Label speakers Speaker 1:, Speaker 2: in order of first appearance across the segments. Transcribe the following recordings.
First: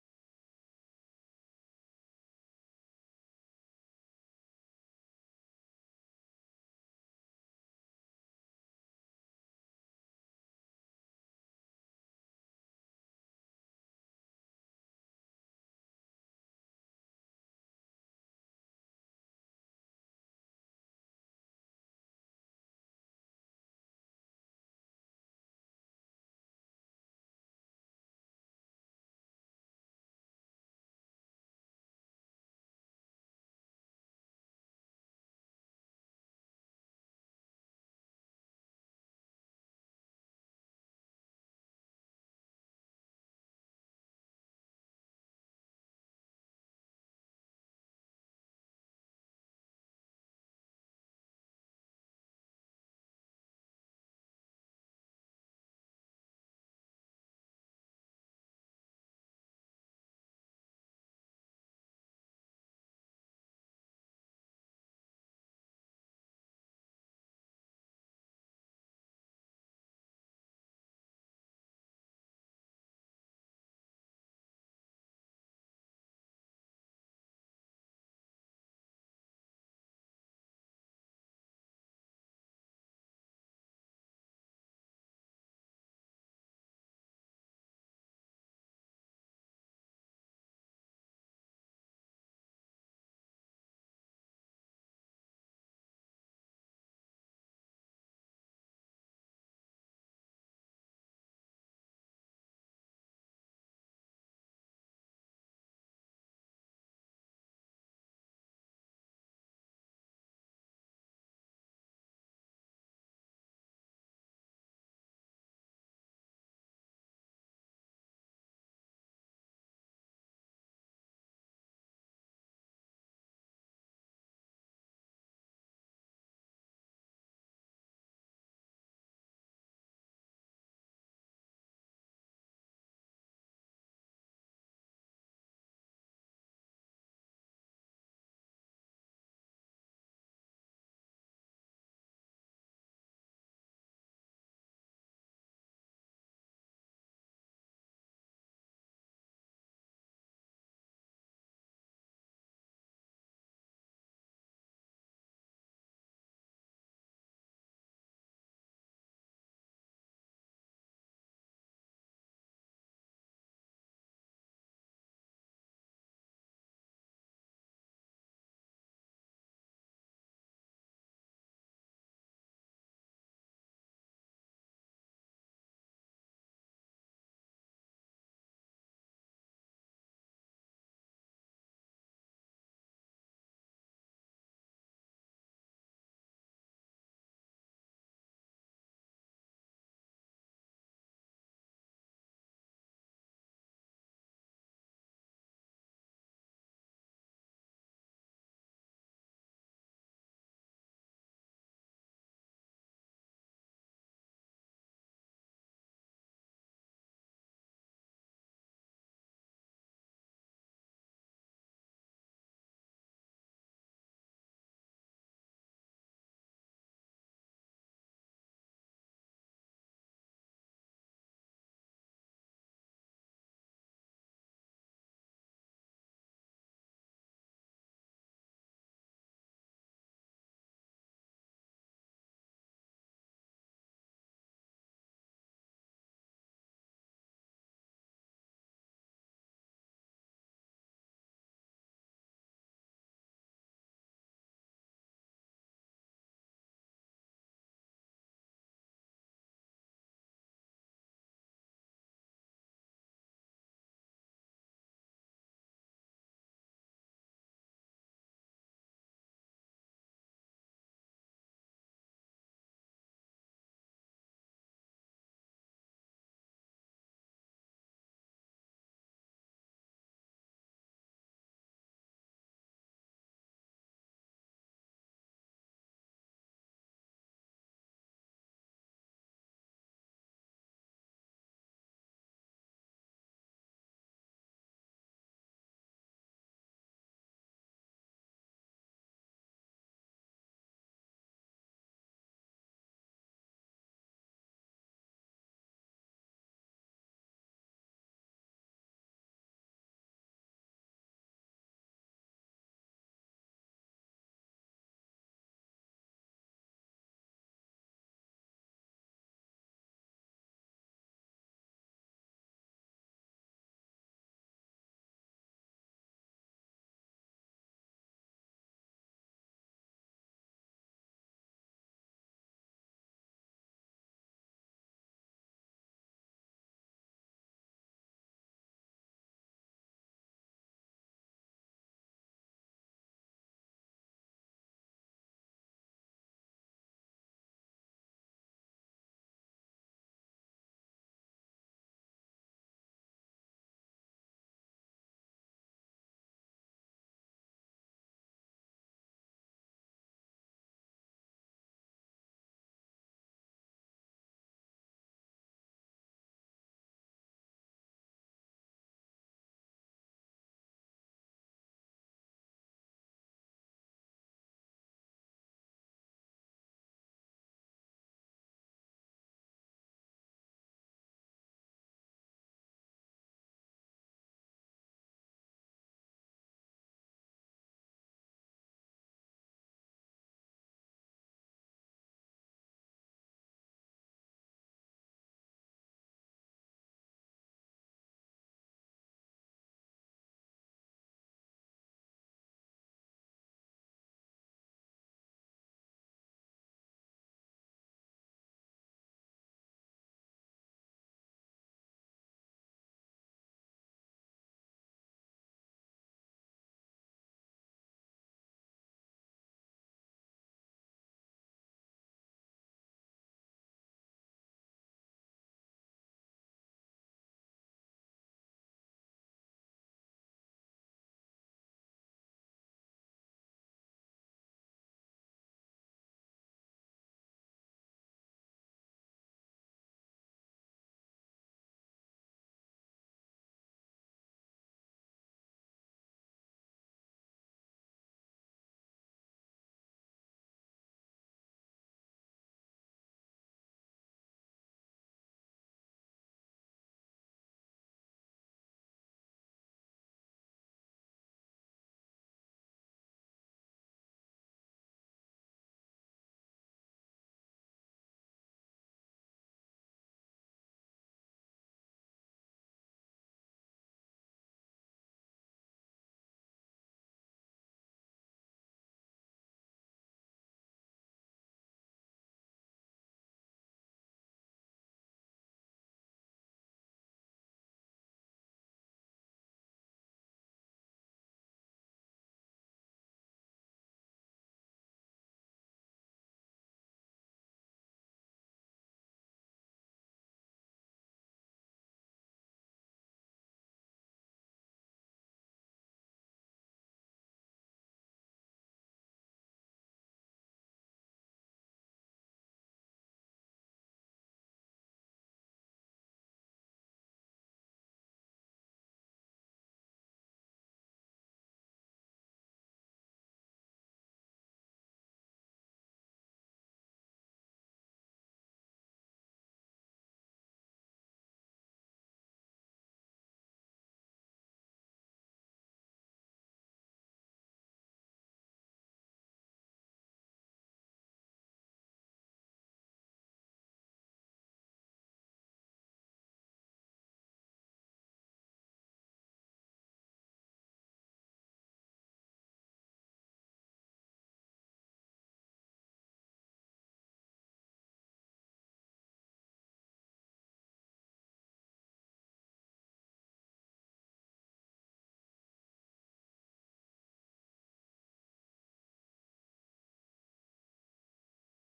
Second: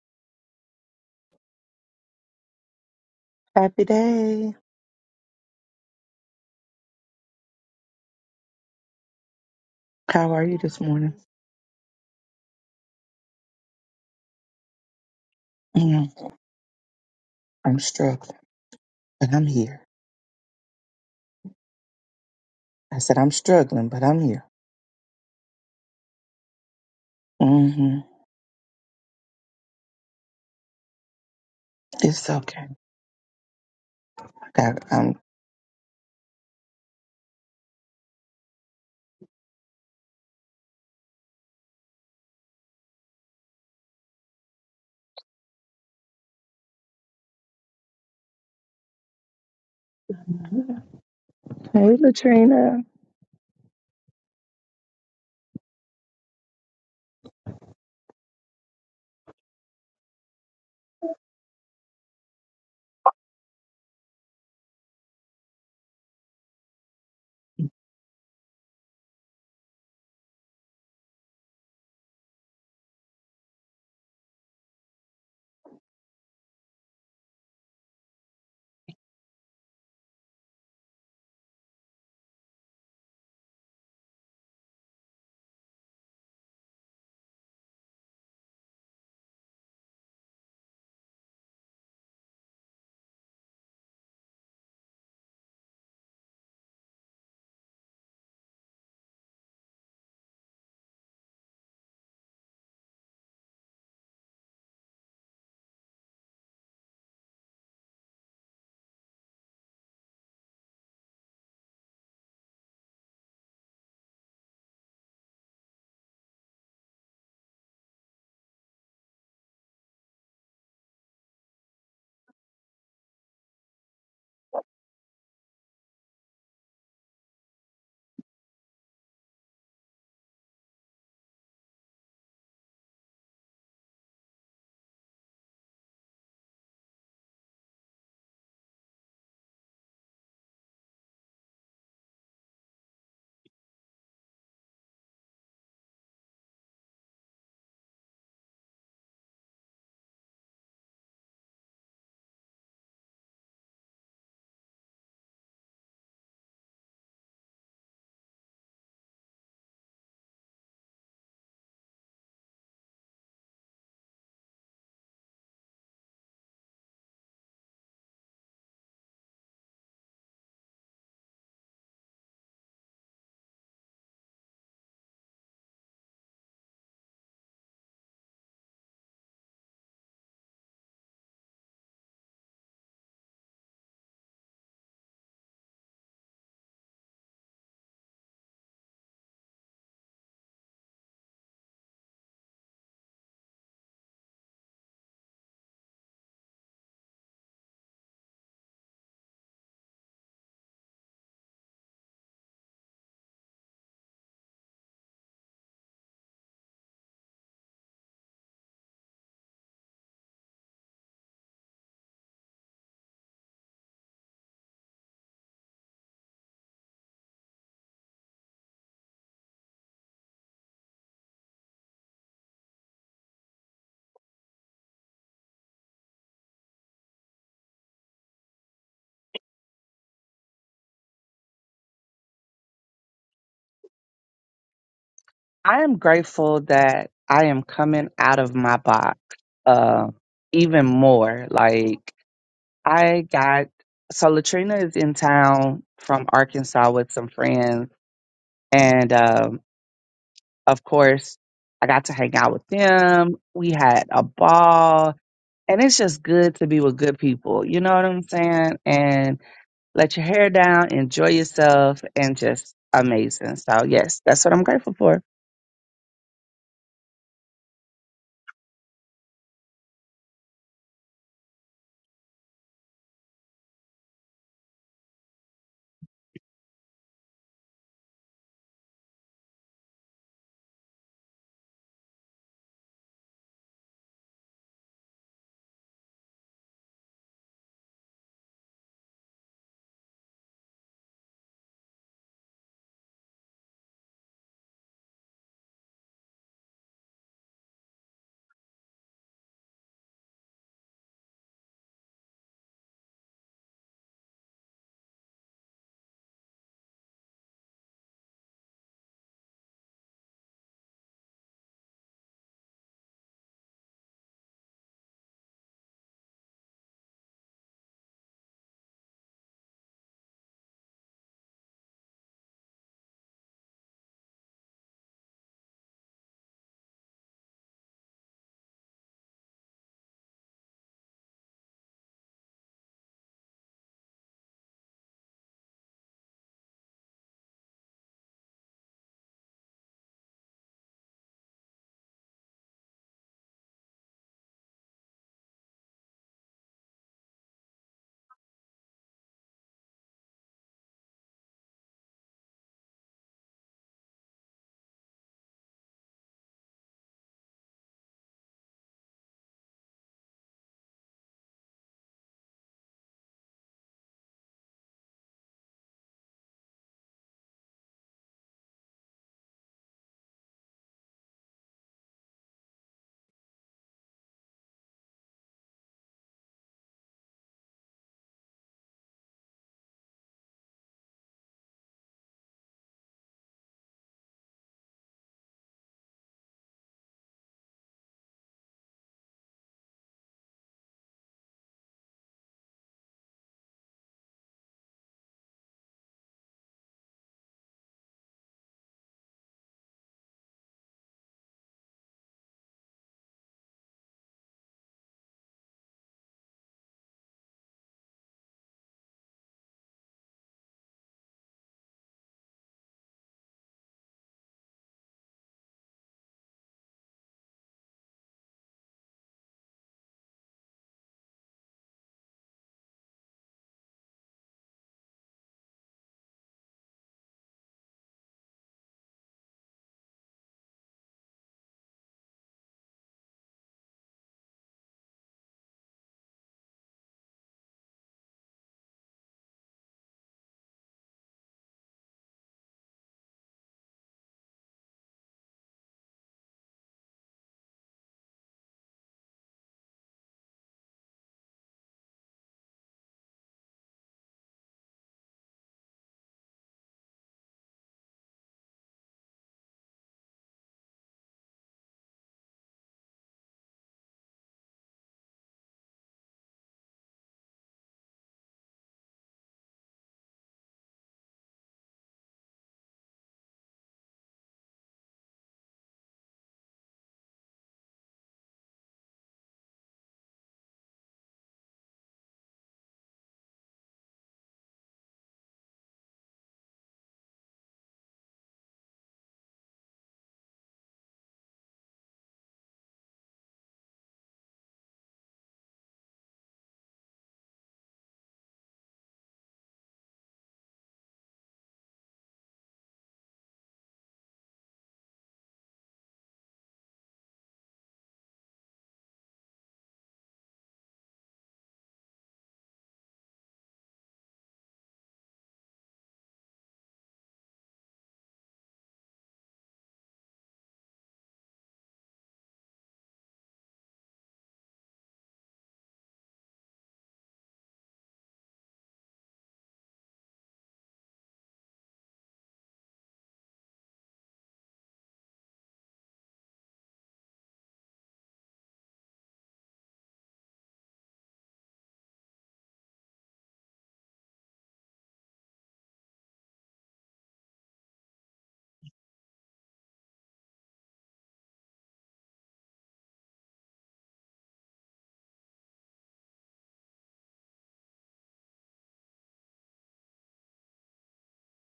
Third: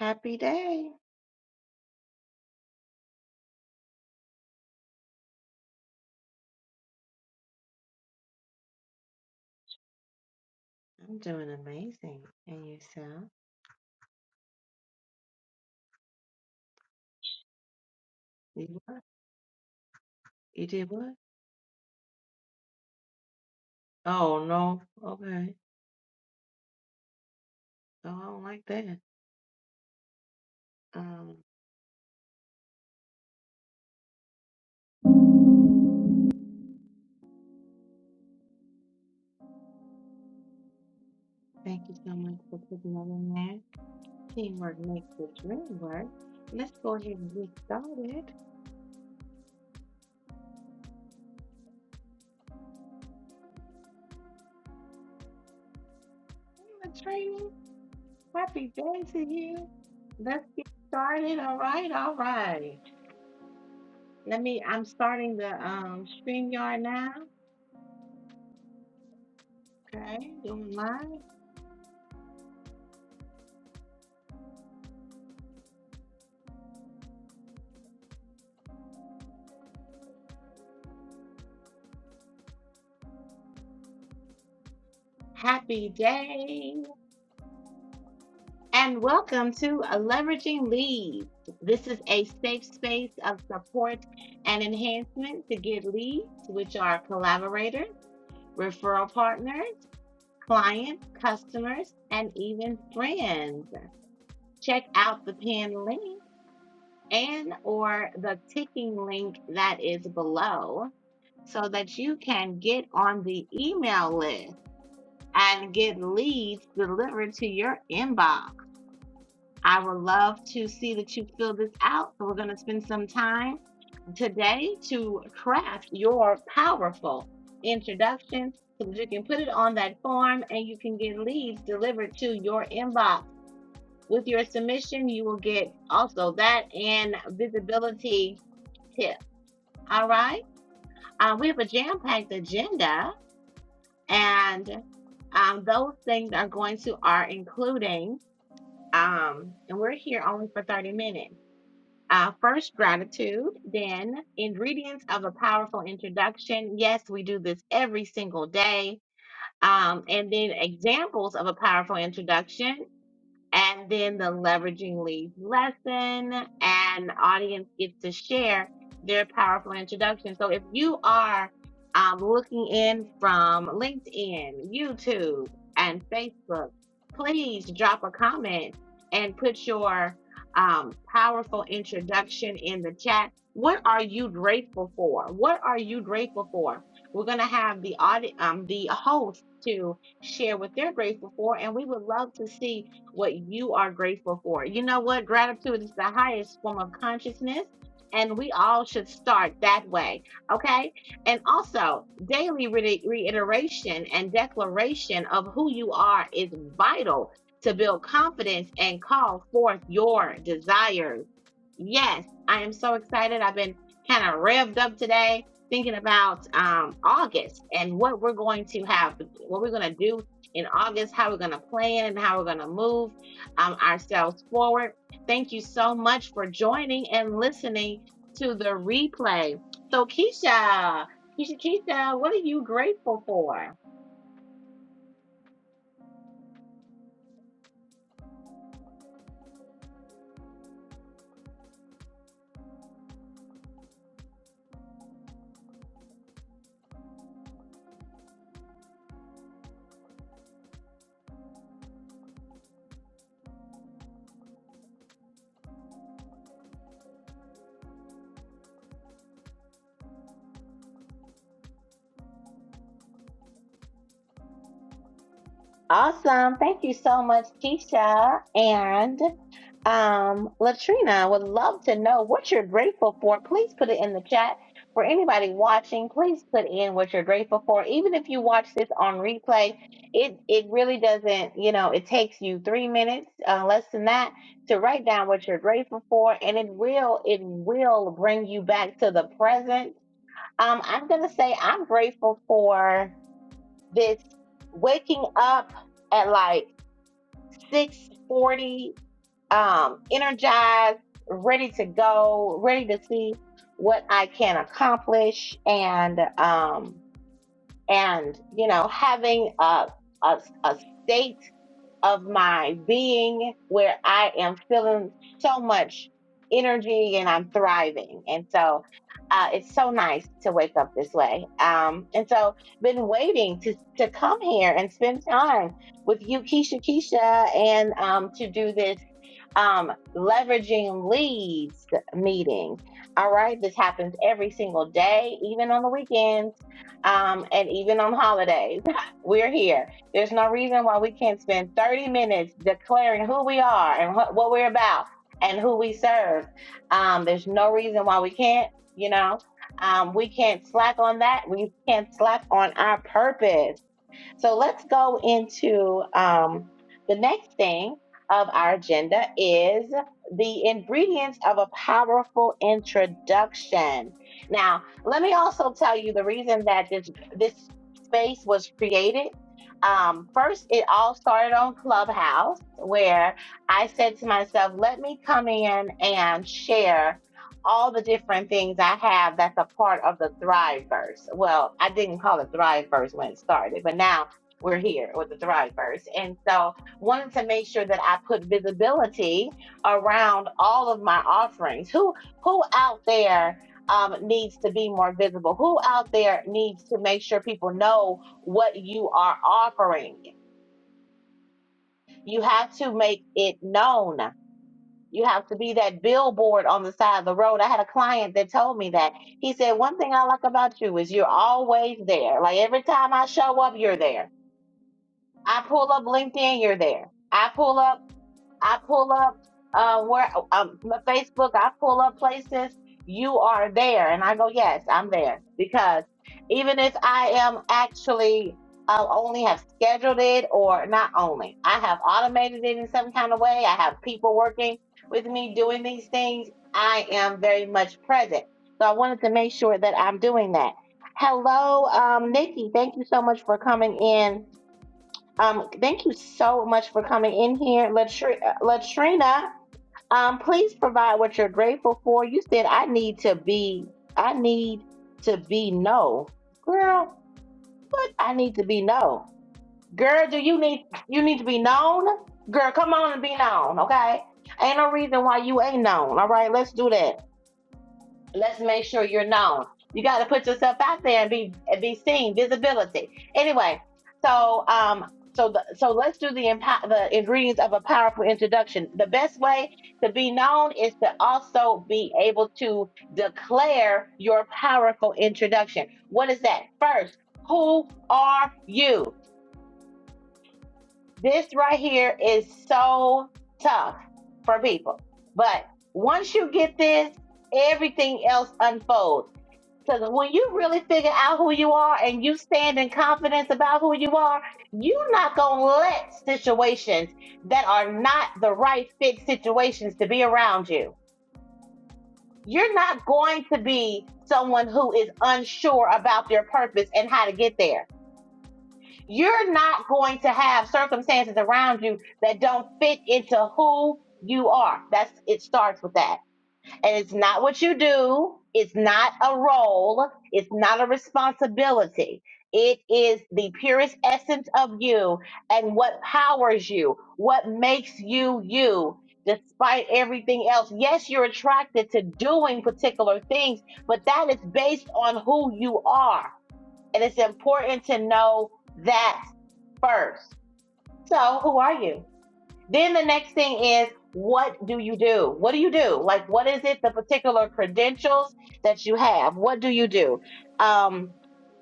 Speaker 1: Happy day.
Speaker 2: Happy day. How are you this morning?
Speaker 1: I'm doing amazing. And yourself?
Speaker 2: Mm, I'm struggling,
Speaker 1: You what?
Speaker 2: but I'm here.
Speaker 1: You did what?
Speaker 2: I said I'm struggling, but I'm
Speaker 1: Oh
Speaker 2: here.
Speaker 1: no. Okay.
Speaker 2: hmm
Speaker 1: Oh, I don't like that. Um,
Speaker 2: It's okay. I got, I'm.
Speaker 1: thank you so much for putting that in there. Teamwork makes the dream work. Let's go ahead and get started.
Speaker 2: Hey, Latrina.
Speaker 1: Hey, Latrina, happy day to you. Let's get started. All right, all right. Let me I'm starting the um StreamYard now. Okay, doing live. Happy day. and welcome to Leveraging Leads. This is a safe space of support and enhancement to get leads, which are collaborators, referral partners, clients, customers, and even friends. Check out the pinned link and or the ticking link that is below so that you can get on the email list and get leads delivered to your inbox. I would love to see that you fill this out. So, we're going to spend some time today to craft your powerful introduction so that you can put it on that form and you can get leads delivered to your inbox. With your submission, you will get also that and visibility tip. All right. Uh, we have a jam packed agenda, and um, those things are going to are including, um, and we're here only for 30 minutes. Uh, first, gratitude, then, ingredients of a powerful introduction. Yes, we do this every single day. Um, and then, examples of a powerful introduction and then the leveraging leads lesson and audience gets to share their powerful introduction so if you are um, looking in from linkedin youtube and facebook please drop a comment and put your um, powerful introduction in the chat what are you grateful for what are you grateful for we're going to have the audi- um, the host to share what they're grateful for and we would love to see what you are grateful for. You know what? Gratitude is the highest form of consciousness, and we all should start that way. Okay. And also, daily re- reiteration and declaration of who you are is vital to build confidence and call forth your desires. Yes, I am so excited. I've been kind of revved up today thinking about um, August and what we're going to have, what we're going to do in August, how we're going to plan and how we're going to move um, ourselves forward. Thank you so much for joining and listening to the replay. So, Keisha, Keisha, Keisha, what are you grateful for?
Speaker 2: I am grateful that I am coming out of my box, uh, even more. Like I got so Latrina is in town from Arkansas with some friends, and um, of course, I got to hang out with them. We had a ball, and it's just good to be with good people. You know what I'm saying? And let your hair down, enjoy yourself, and just amazing. So yes, that's what I'm grateful for.
Speaker 1: Awesome. Thank you so much, Keisha and um, Latrina. I Would love to know what you're grateful for. Please put it in the chat. For anybody watching, please put in what you're grateful for. Even if you watch this on replay, it it really doesn't. You know, it takes you three minutes, uh, less than that, to write down what you're grateful for, and it will it will bring you back to the present. Um, I'm gonna say I'm grateful for this waking up at like 640 um energized ready to go ready to see what i can accomplish and um and you know having a, a, a state of my being where i am feeling so much energy and i'm thriving and so uh, it's so nice to wake up this way um, and so been waiting to, to come here and spend time with you keisha keisha and um, to do this um, leveraging leads meeting. All right, this happens every single day, even on the weekends, um, and even on holidays. We're here. There's no reason why we can't spend 30 minutes declaring who we are and what, what we're about and who we serve. Um, there's no reason why we can't, you know. Um, we can't slack on that. We can't slack on our purpose so let's go into um, the next thing of our agenda is the ingredients of a powerful introduction. Now, let me also tell you the reason that this this space was created. Um, first, it all started on Clubhouse, where I said to myself, "Let me come in and share." All the different things I have that's a part of the Thriveverse. Well, I didn't call it Thriveverse when it started, but now we're here with the Thrivers. And so wanted to make sure that I put visibility around all of my offerings. Who who out there um, needs to be more visible? Who out there needs to make sure people know what you are offering? You have to make it known. You have to be that billboard on the side of the road. I had a client that told me that. He said, One thing I like about you is you're always there. Like every time I show up, you're there I pull up LinkedIn, you're there. I pull up, I pull up uh, where um, my Facebook, I pull up places, you are there. And I go, yes, I'm there. Because even if I am actually uh, only have scheduled it or not only, I have automated it in some kind of way. I have people working with me doing these things. I am very much present. So I wanted to make sure that I'm doing that. Hello, um, Nikki. Thank you so much for coming in um, thank you so much for coming in here, Latri- uh, Latrina. Um, please provide what you're grateful for. You said I need to be, I need to be no, girl. What I need to be no, girl. Do you need you need to be known, girl? Come on and be known, okay? Ain't no reason why you ain't known. All right, let's do that let's make sure you're known. You got to put yourself out there and be be seen, visibility. Anyway, so um, so the, so let's do the empo- the ingredients of a powerful introduction. The best way to be known is to also be able to declare your powerful introduction. What is that? First, who are you? This right here is so tough for people, but once you get this, everything else unfolds because when you really figure out who you are and you stand in confidence about who you are, you're not going to let situations that are not the right fit situations to be around you. You're not going to be someone who is unsure about their purpose and how to get there. You're not going to have circumstances around you that don't fit into who you are. That's it starts with that. And it's not what you do, it's not a role, it's not a responsibility. It is the purest essence of you and what powers you, what makes you you. Despite everything else, yes, you're attracted to doing particular things, but that is based on who you are. And it's important to know that first. So, who are you? Then the next thing is, what do you do? What do you do? Like, what is it, the particular credentials that you have? What do you do? Um,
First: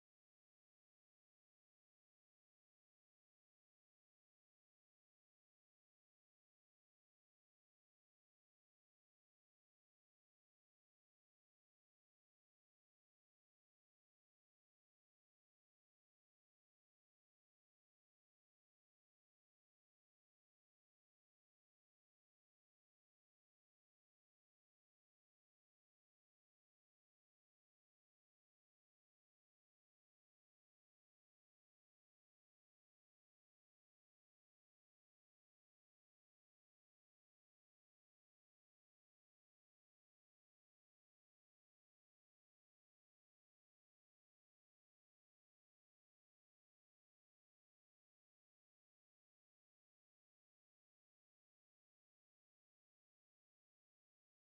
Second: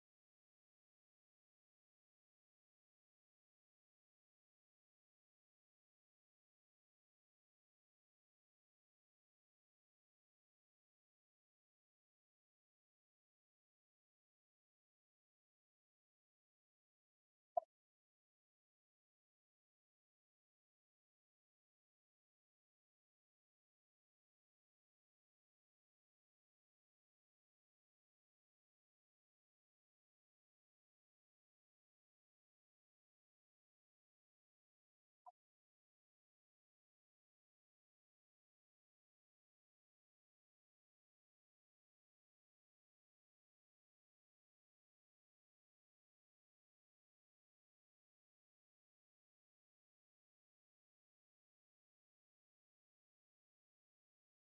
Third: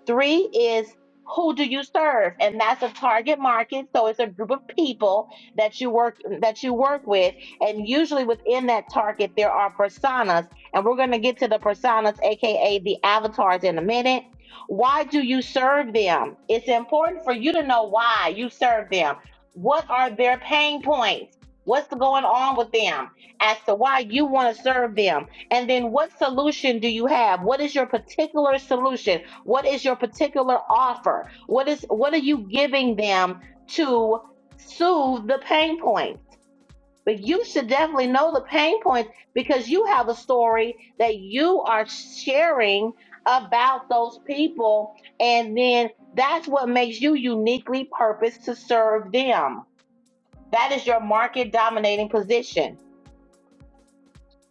Speaker 1: three is, who do you serve? And that's a target market. So it's a group of people that you work that you work with. And usually within that target, there are personas. And we're gonna get to the personas, aka the avatars in a minute. Why do you serve them? It's important for you to know why you serve them what are their pain points? What's going on with them as to why you want to serve them? And then what solution do you have? What is your particular solution? What is your particular offer? What is what are you giving them to soothe the pain points? But you should definitely know the pain points because you have a story that you are sharing about those people and then that's what makes you uniquely purposed to serve them. That is your market dominating position.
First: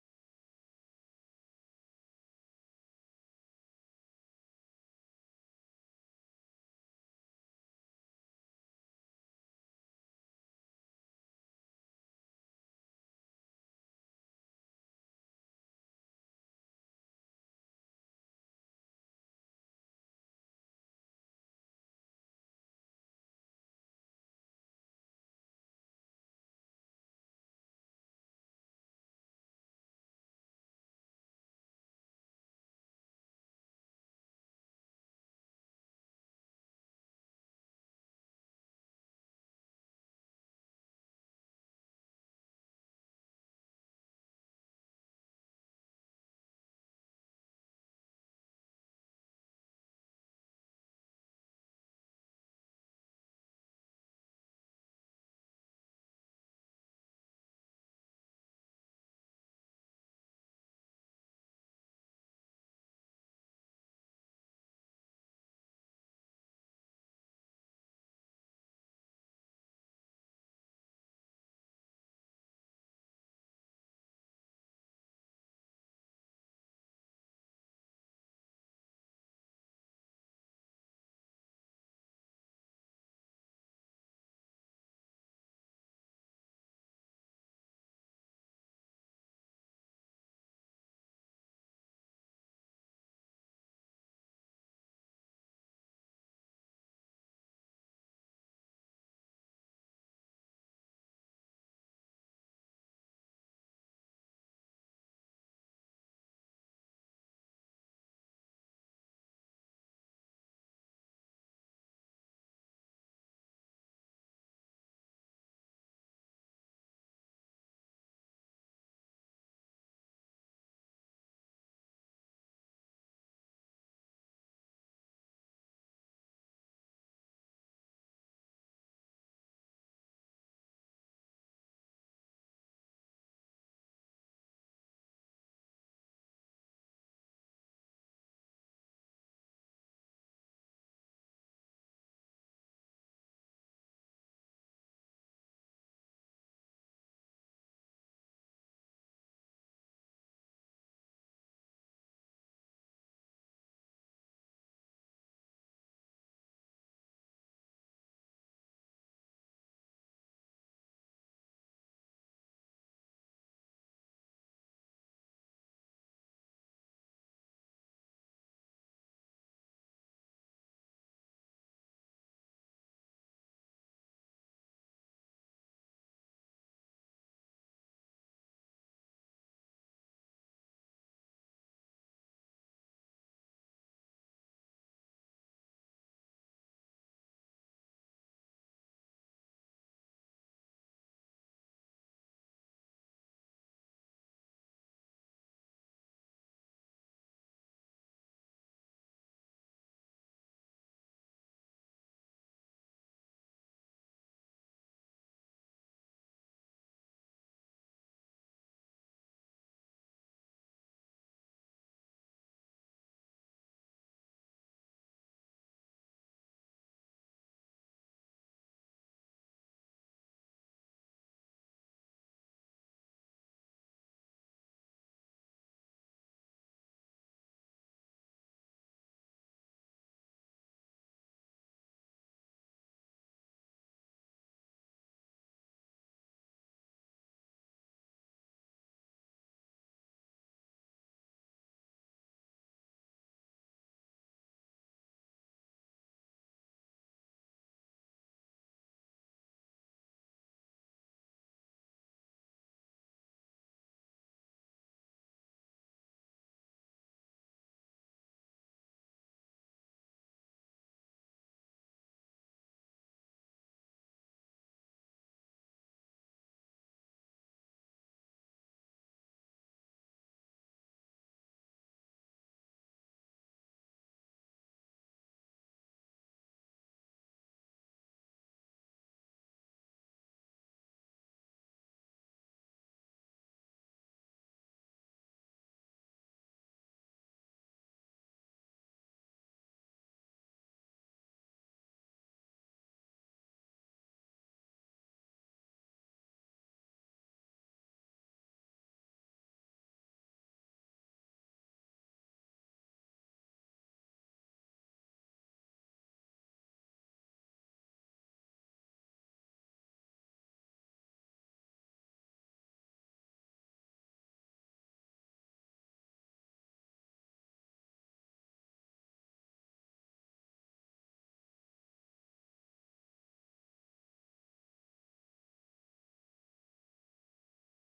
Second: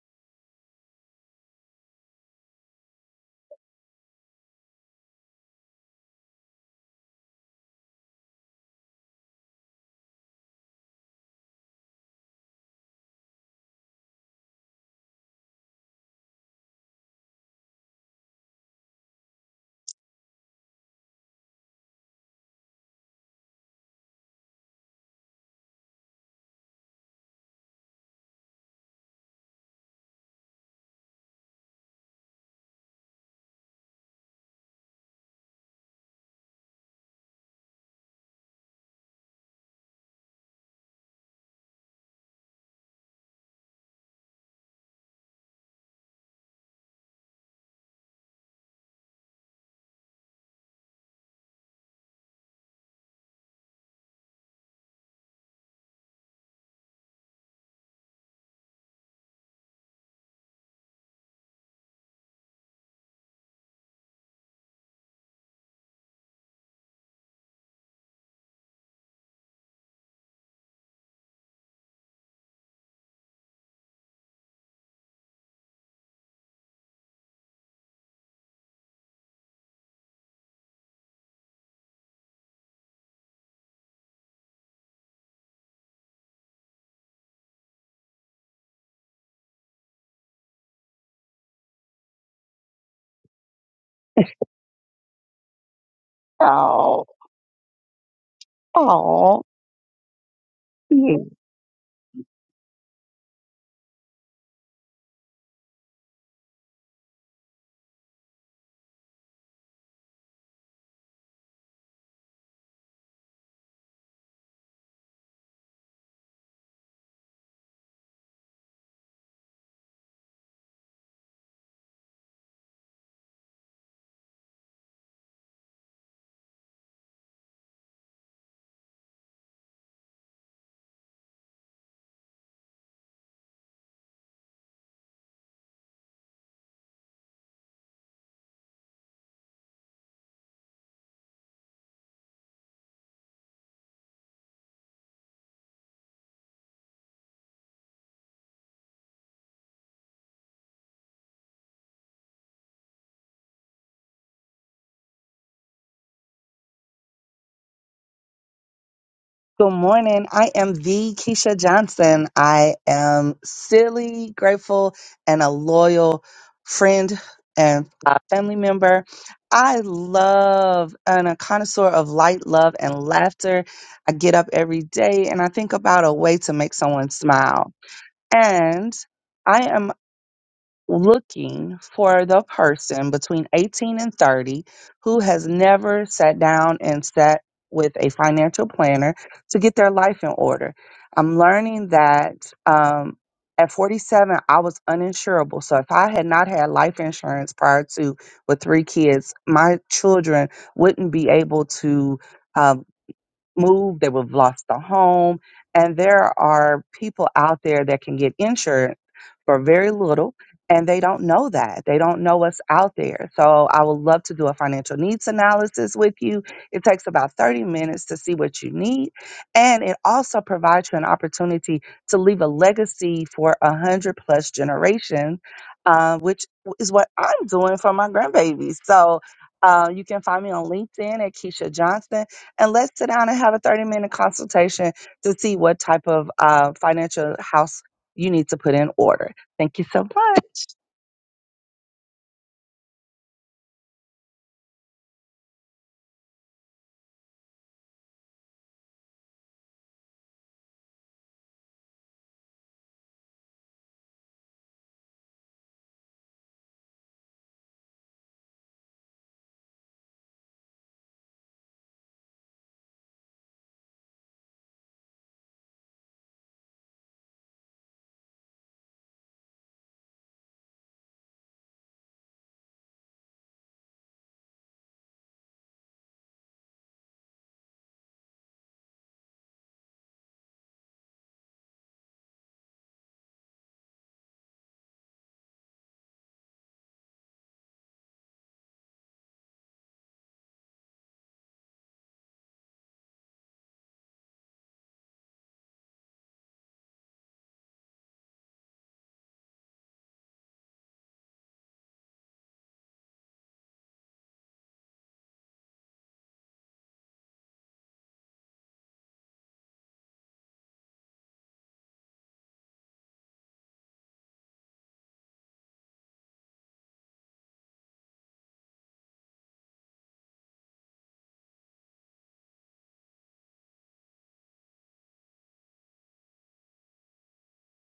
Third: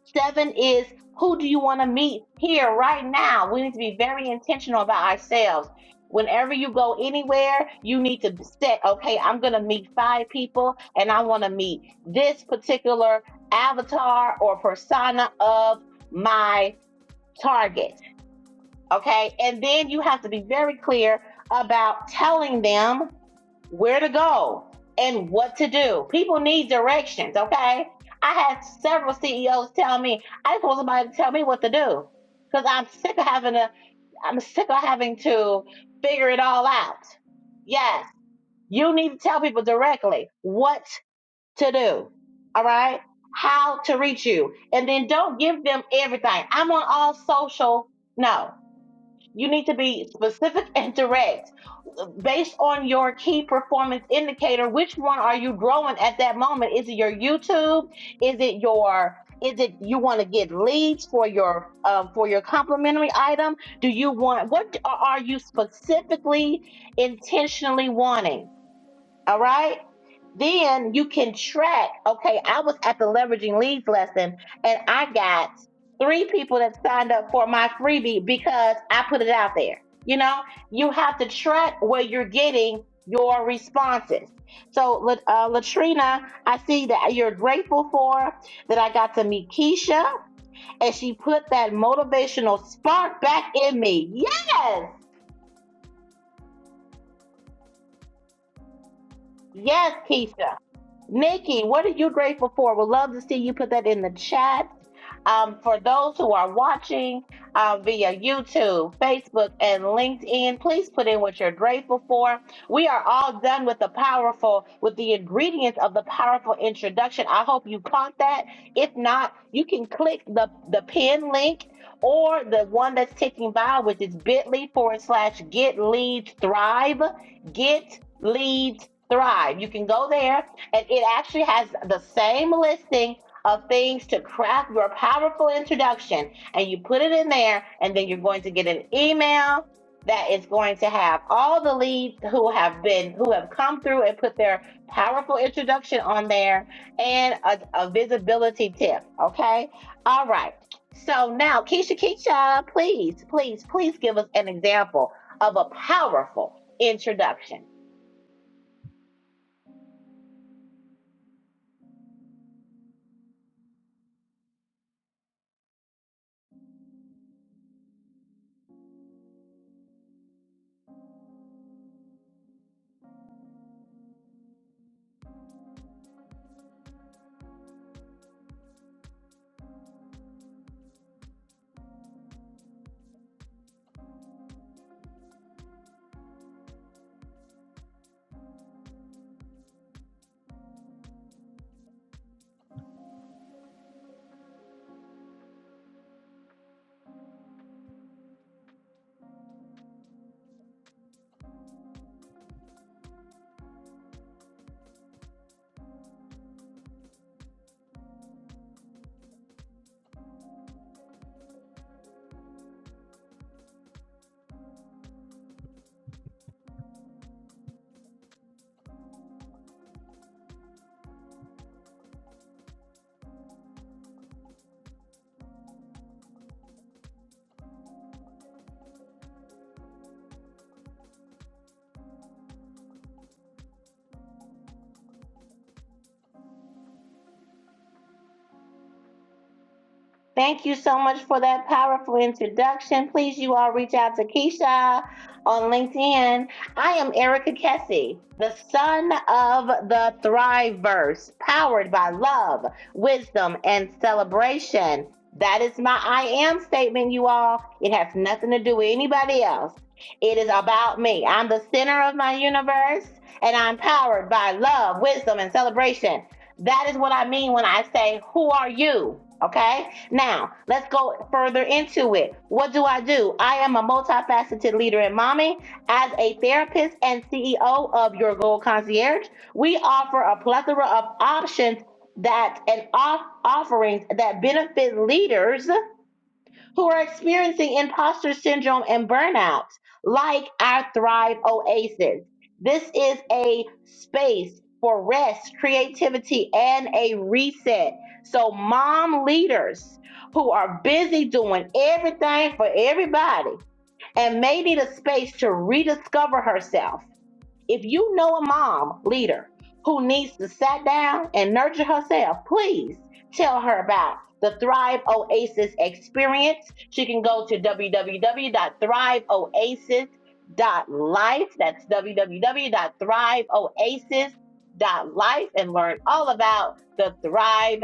Speaker 1: Seven is who do you want to meet here right now? We need to be very intentional about ourselves. Whenever you go anywhere, you need to set, okay, I'm going to meet five people and I want to meet this particular avatar or persona of my target. Okay. And then you have to be very clear about telling them where to go and what to do. People need directions, okay? I had several CEOs tell me, I just want somebody to tell me what to do. Cause I'm sick of having to I'm sick of having to figure it all out. Yes, you need to tell people directly what to do. All right? How to reach you. And then don't give them everything. I'm on all social. No. You need to be specific and direct based on your key performance indicator. Which one are you growing at that moment? Is it your YouTube? Is it your is it you want to get leads for your uh, for your complimentary item? Do you want what are you specifically intentionally wanting? All right then you can track. Okay, I was at the leveraging leads lesson and I got three people that signed up for my freebie because I put it out there. You know, you have to track where you're getting your responses. So, uh, Latrina, I see that you're grateful for that I got to meet Keisha and she put that motivational spark back in me. Yes, yes, Keisha. Nikki, what are you grateful for? We'd love to see you put that in the chat. Um, for those who are watching uh, via YouTube, Facebook, and LinkedIn, please put in what you're grateful for. We are all done with the powerful, with the ingredients of the powerful introduction. I hope you caught that. If not, you can click the, the pin link or the one that's ticking by, which is bit.ly forward slash get leads thrive. Get leads thrive. You can go there and it actually has the same listing of things to craft your powerful introduction and you put it in there and then you're going to get an email that is going to have all the leads who have been who have come through and put their powerful introduction on there and a, a visibility tip okay all right so now keisha keisha please please please give us an example of a powerful introduction
Speaker 2: Good morning. I am the Keisha Johnson. I am silly, grateful, and a loyal friend and uh, family member. I love and a connoisseur of light, love, and laughter. I get up every day and I think about a way to make someone smile. And I am looking for the person between 18 and 30 who has never sat down and sat with a financial planner to get their life in order. I'm learning that um, at 47, I was uninsurable. So if I had not had life insurance prior to with three kids, my children wouldn't be able to. Um, moved, they would have lost a home. And there are people out there that can get insurance for very little, and they don't know that. They don't know what's out there. So I would love to do a financial needs analysis with you. It takes about 30 minutes to see what you need. And it also provides you an opportunity to leave a legacy for a 100 plus generations, uh, which is what I'm doing for my grandbabies. So uh, you can find me on LinkedIn at Keisha Johnson and let's sit down and have a 30 minute consultation to see what type of uh, financial house you need to put in order. Thank you so much.
Speaker 1: Thank you so much for that powerful introduction. Please, you all reach out to Keisha on LinkedIn. I am Erica Kessie, the son of the Thriveverse, powered by love, wisdom, and celebration. That is my I am statement, you all. It has nothing to do with anybody else. It is about me. I'm the center of my universe, and I'm powered by love, wisdom, and celebration. That is what I mean when I say, Who are you? Okay? Now, let's go further into it. What do I do? I am a multifaceted leader and mommy. As a therapist and CEO of Your Goal Concierge, we offer a plethora of options that and off- offerings that benefit leaders who are experiencing imposter syndrome and burnout, like our Thrive Oasis. This is a space for rest, creativity, and a reset. So, mom leaders who are busy doing everything for everybody and may need a space to rediscover herself if you know a mom leader who needs to sit down and nurture herself, please tell her about the Thrive Oasis experience. She can go to www.thriveoasis.life. That's www.thriveoasis.life and learn all about the Thrive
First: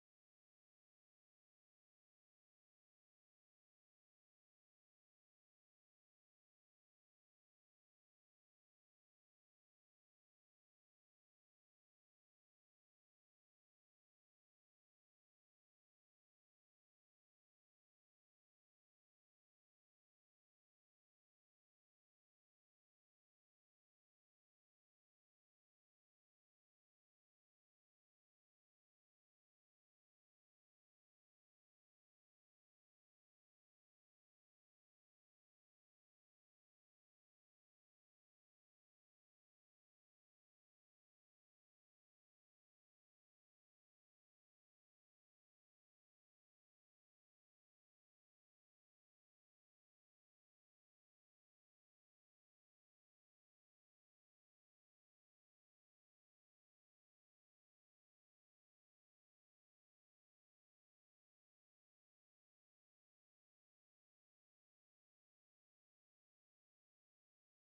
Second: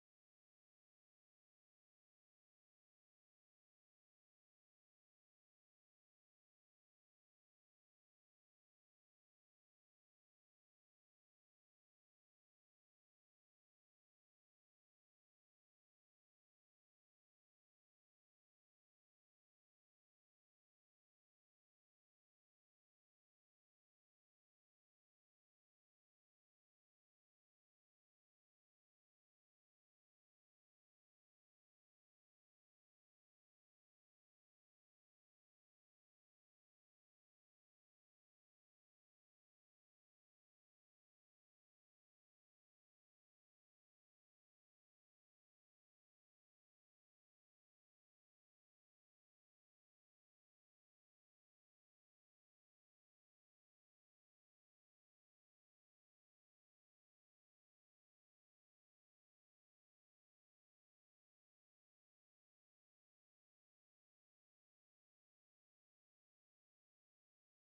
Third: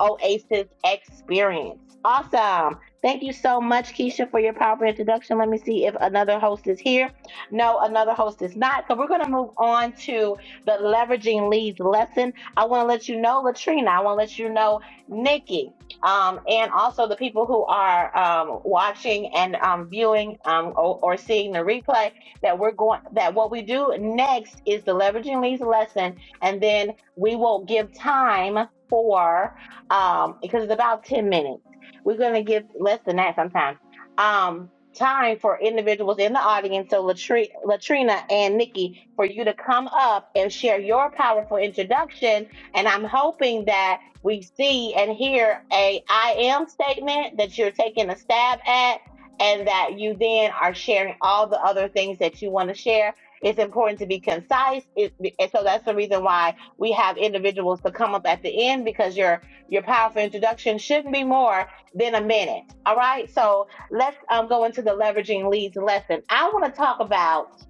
Speaker 1: Oasis Experience. Awesome. Thank you so much, Keisha, for your powerful introduction. Let me see if another host is here. No, another host is not. So we're going to move on to the leveraging leads lesson. I want to let you know, Latrina. I want to let you know, Nikki, um, and also the people who are um, watching and um, viewing um, or, or seeing the replay that we're going. That what we do next is the leveraging leads lesson, and then we will give time for um, because it's about 10 minutes. We're going to give less than that sometimes. Um, time for individuals in the audience, so Latri- Latrina and Nikki, for you to come up and share your powerful introduction. And I'm hoping that we see and hear a I am statement that you're taking a stab at, and that you then are sharing all the other things that you want to share. It's important to be concise, it, and so that's the reason why we have individuals to come up at the end because you're your powerful introduction shouldn't be more than a minute. All right. So let's um, go into the leveraging leads lesson. I want to talk about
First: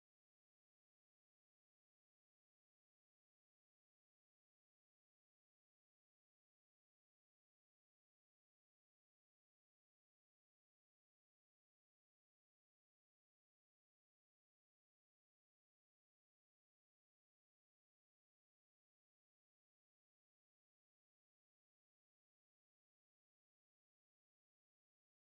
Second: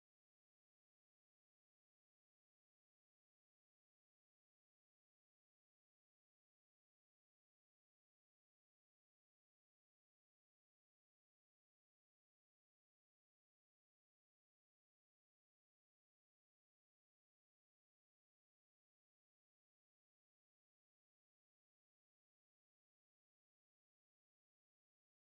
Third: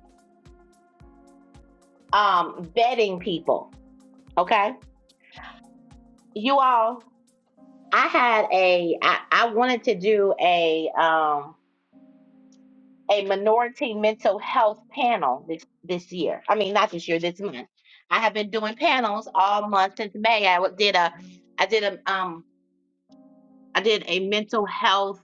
Speaker 1: um, vetting people. Okay. You all, I had a, I, I wanted to do a, um, a minority mental health panel this, this year. I mean, not this year, this month. I have been doing panels all month since May. I did a, I did a, um, I did a mental health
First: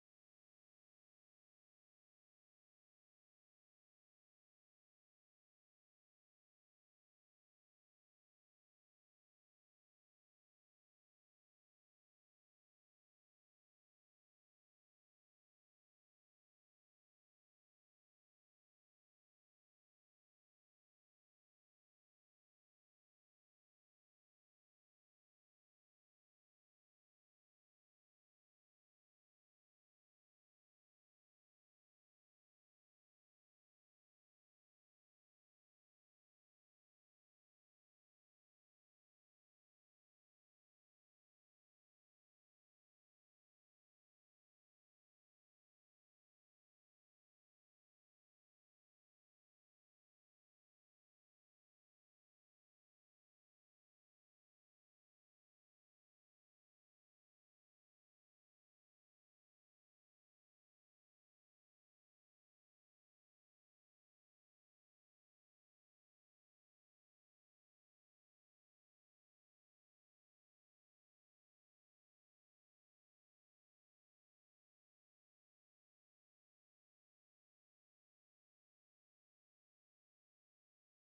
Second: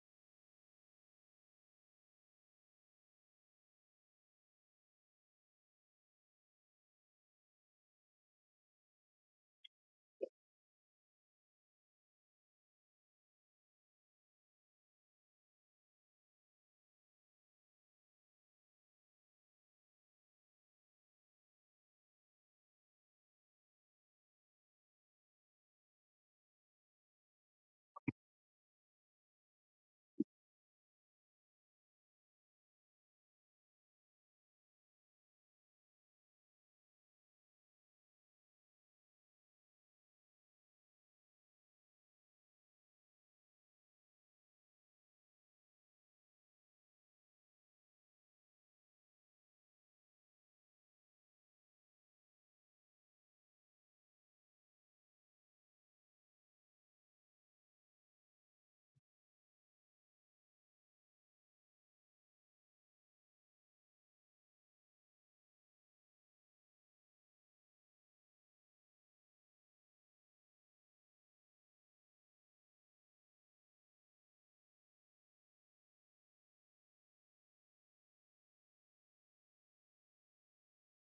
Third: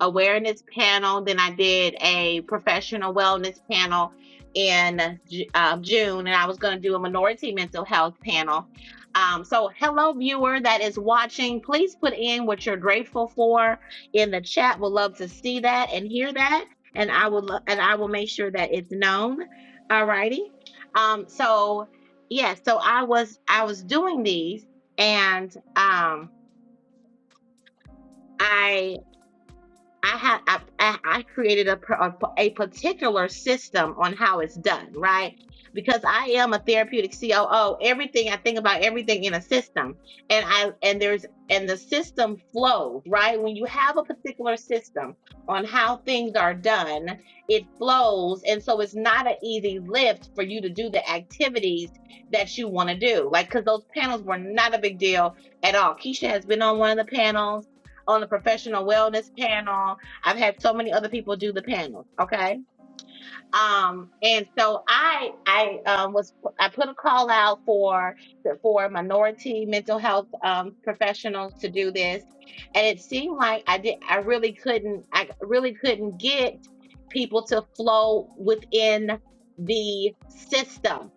Speaker 1: awareness panel. Then I did a professional wellness panel in uh, June, and I was going to do a minority mental health panel. Um, so, hello, viewer that is watching. Please put in what you're grateful for in the chat. We'll love to see that and hear that, and I will lo- and I will make sure that it's known. Alrighty. Um, so, yeah. So I was I was doing these, and um, I I had I, I created a, a a particular system on how it's done, right? Because I am a therapeutic COO, everything I think about everything in a system, and I and there's and the system flows, right? When you have a particular system on how things are done, it flows, and so it's not an easy lift for you to do the activities that you want to do, like because those panels were not a big deal at all. Keisha has been on one of the panels on the professional wellness panel. I've had so many other people do the panels. Okay. Um, and so I I um, was I put a call out for for minority mental health um, professionals to do this, and it seemed like I did I really couldn't I really couldn't get people to flow within the system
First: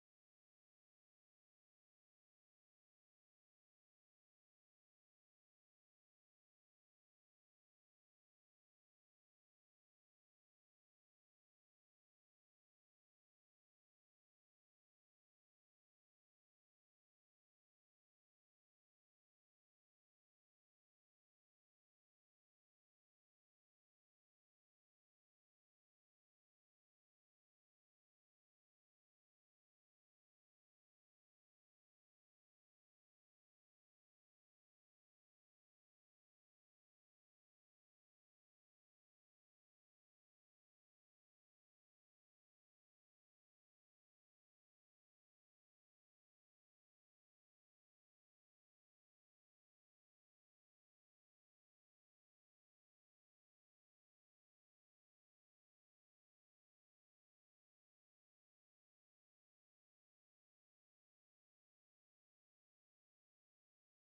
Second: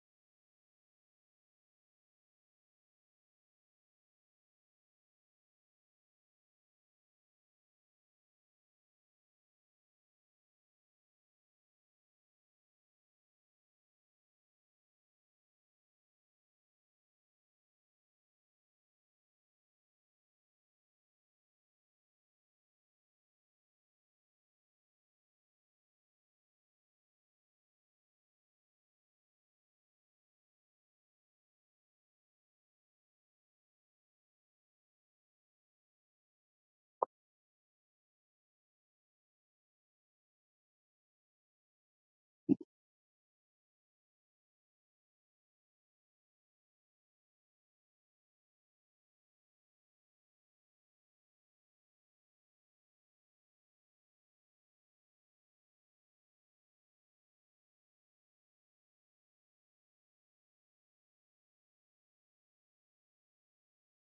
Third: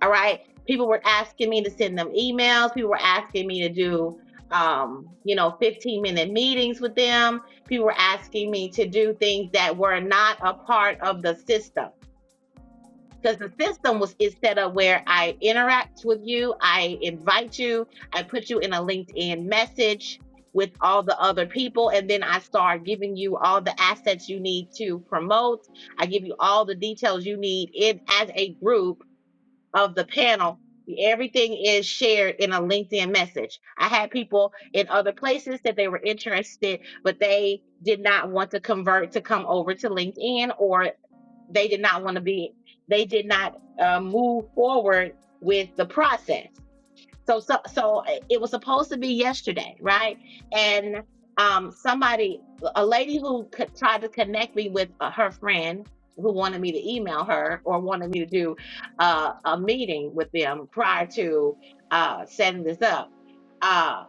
Speaker 1: all right. People were asking me to send them emails. People were asking me to do, um, you know, 15 minute meetings with them. People were asking me to do things that were not a part of the system because the system was is set up where I interact with you, I invite you, I put you in a LinkedIn message with all the other people, and then I start giving you all the assets you need to promote. I give you all the details you need in as a group of the panel, everything is shared in a LinkedIn message. I had people in other places that they were interested, but they did not want to convert to come over to LinkedIn, or they did not want to be, they did not uh, move forward with the process. So so so eh, it was supposed to be yesterday, right? And um, somebody, a lady who co- tried to connect me with uh, her friend who wanted me to email her or wanted me to do uh, a meeting with them prior to uh, setting this up. Uh,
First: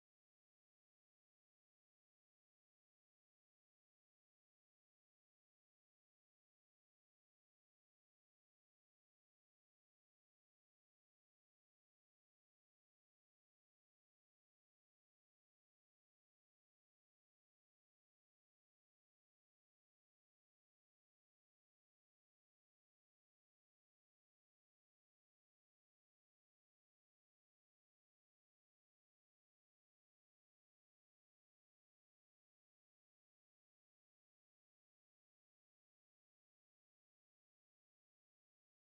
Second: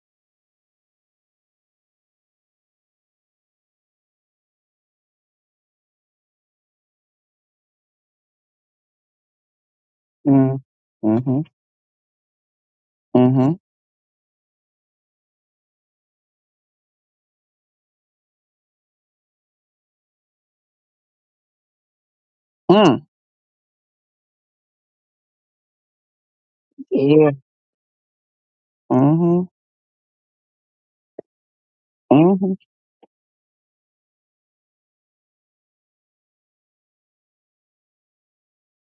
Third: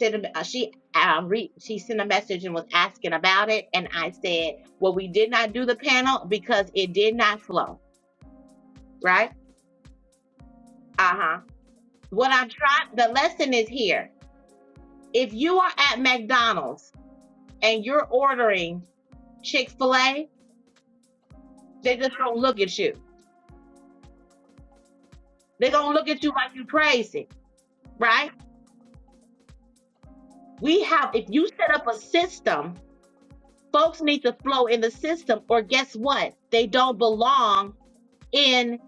Speaker 1: sent a, uh, she uh, re, she sent a message and was asking about it, and I said, "Well, we did not do the panel because it did not flow." Right?
Speaker 2: Mm,
Speaker 1: Uh huh.
Speaker 2: mm-hmm,
Speaker 1: What I'm trying, the lesson
Speaker 2: mm-hmm,
Speaker 1: is here If you are at McDonald's and you're ordering Chick fil A, they just don't look at you.
Speaker 2: mm,
Speaker 1: They're going to look at you like you crazy,
Speaker 2: yeah,
Speaker 1: right?
Speaker 2: mm-hmm,
Speaker 1: We have, if you set up a
Speaker 2: mm-hmm,
Speaker 1: system, folks need to flow in the system, or guess what? They don't belong in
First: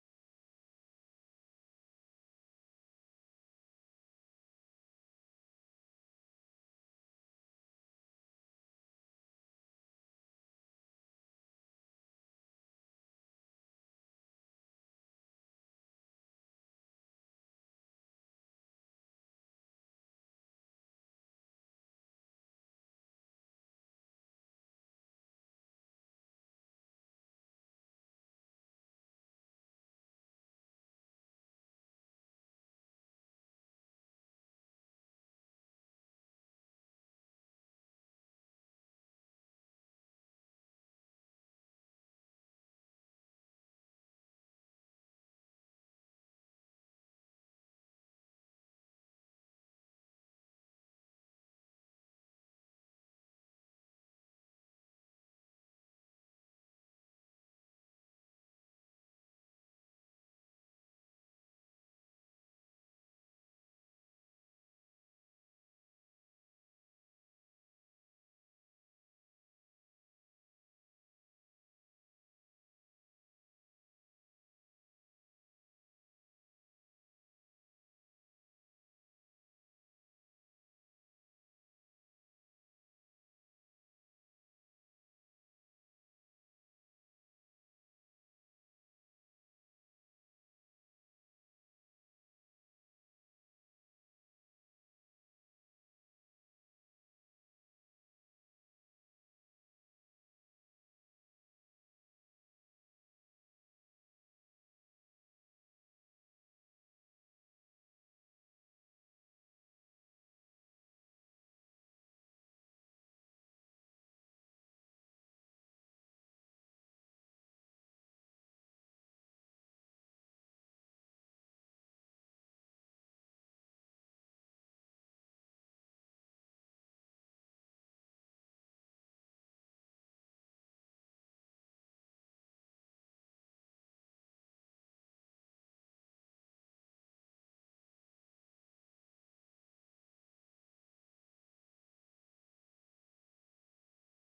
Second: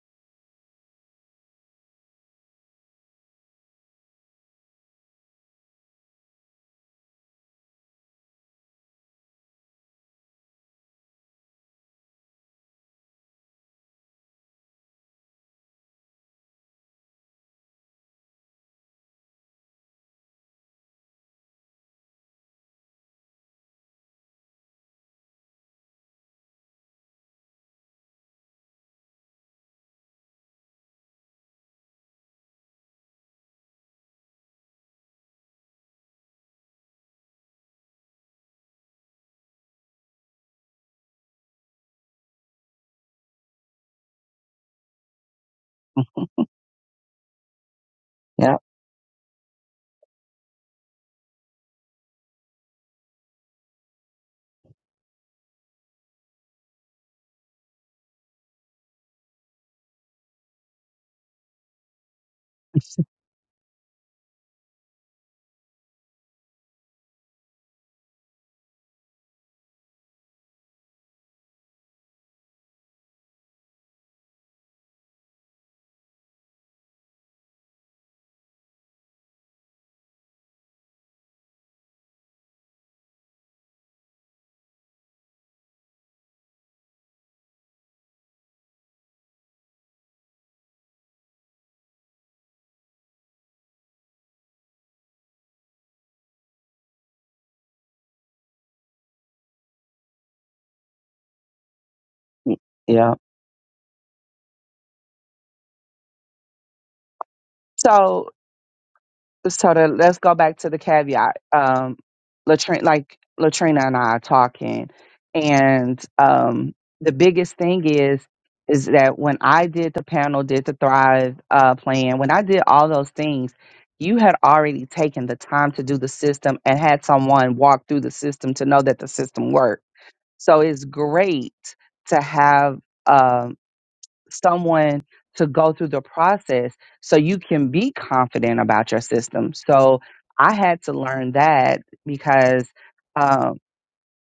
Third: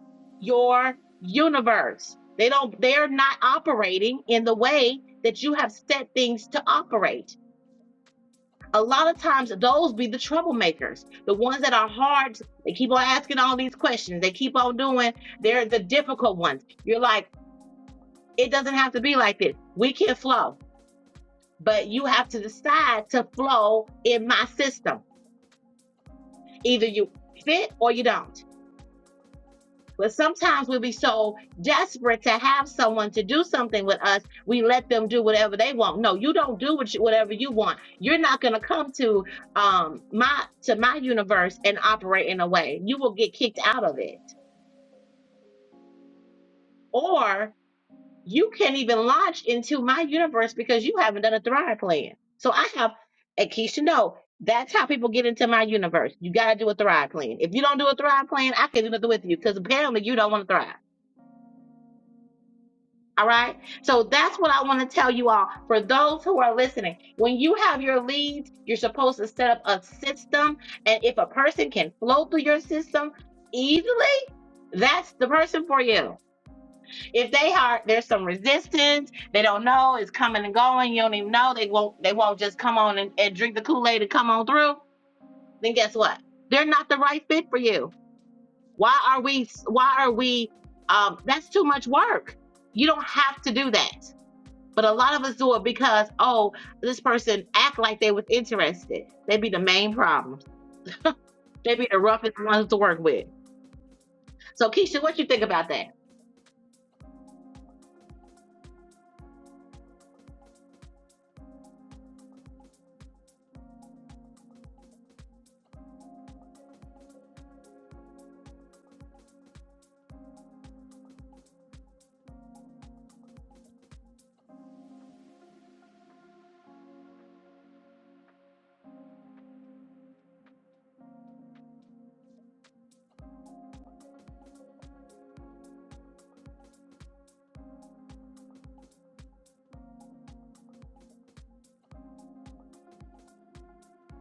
Speaker 1: your universe. They don't, they're not operating in the way that you have set things to operate. a lot of times those be the troublemakers the ones that are hard they keep on asking all these questions they keep on doing they're the difficult ones you're like it doesn't have to be like this we can flow but you have to decide to flow in my system either you fit or you don't But sometimes we'll be so desperate to have someone to do something with us, we let them do whatever they want. No, you don't do what you, whatever you want. You're not going to come to um, my to my universe and operate in a way. You will get kicked out of it, or you
Speaker 2: yeah,
Speaker 1: can't even launch into my universe because you haven't done a thrive plan. So I have, and Keisha, know that's how people get into my universe. You got to do a thrive plan. If you don't do a thrive plan, I can't do nothing with you because apparently you don't want to thrive. All right. So that's what I want to tell you all for those who are listening. When you have your leads, you're supposed to set up a system. And if a person can flow through your system easily, that's the person for you. If they are there's some resistance, they don't know, it's coming and going, you don't even know, they won't they won't just come on and, and drink the Kool-Aid and come on through, then guess what? They're not the right fit for you. Why are we why are we um that's too much work. You don't have to do that but a lot of us do it because, oh, this person act like they was interested. They be the main problem. They be the roughest ones to work
Speaker 2: yeah.
Speaker 1: with. So Keisha, what you think about that?
Speaker 2: So so to, let's go back to the caveat. Um, Latrina, like Latrina and I are talking, and um, the biggest thing is is that when I did the panel, did the Thrive uh, plan, when I did all those things, you had already taken the time to do the system and had someone walk through the system to know that the system worked. So it's great to have. Um, someone to go through the process so you can be confident about your system. So I had to learn that because um,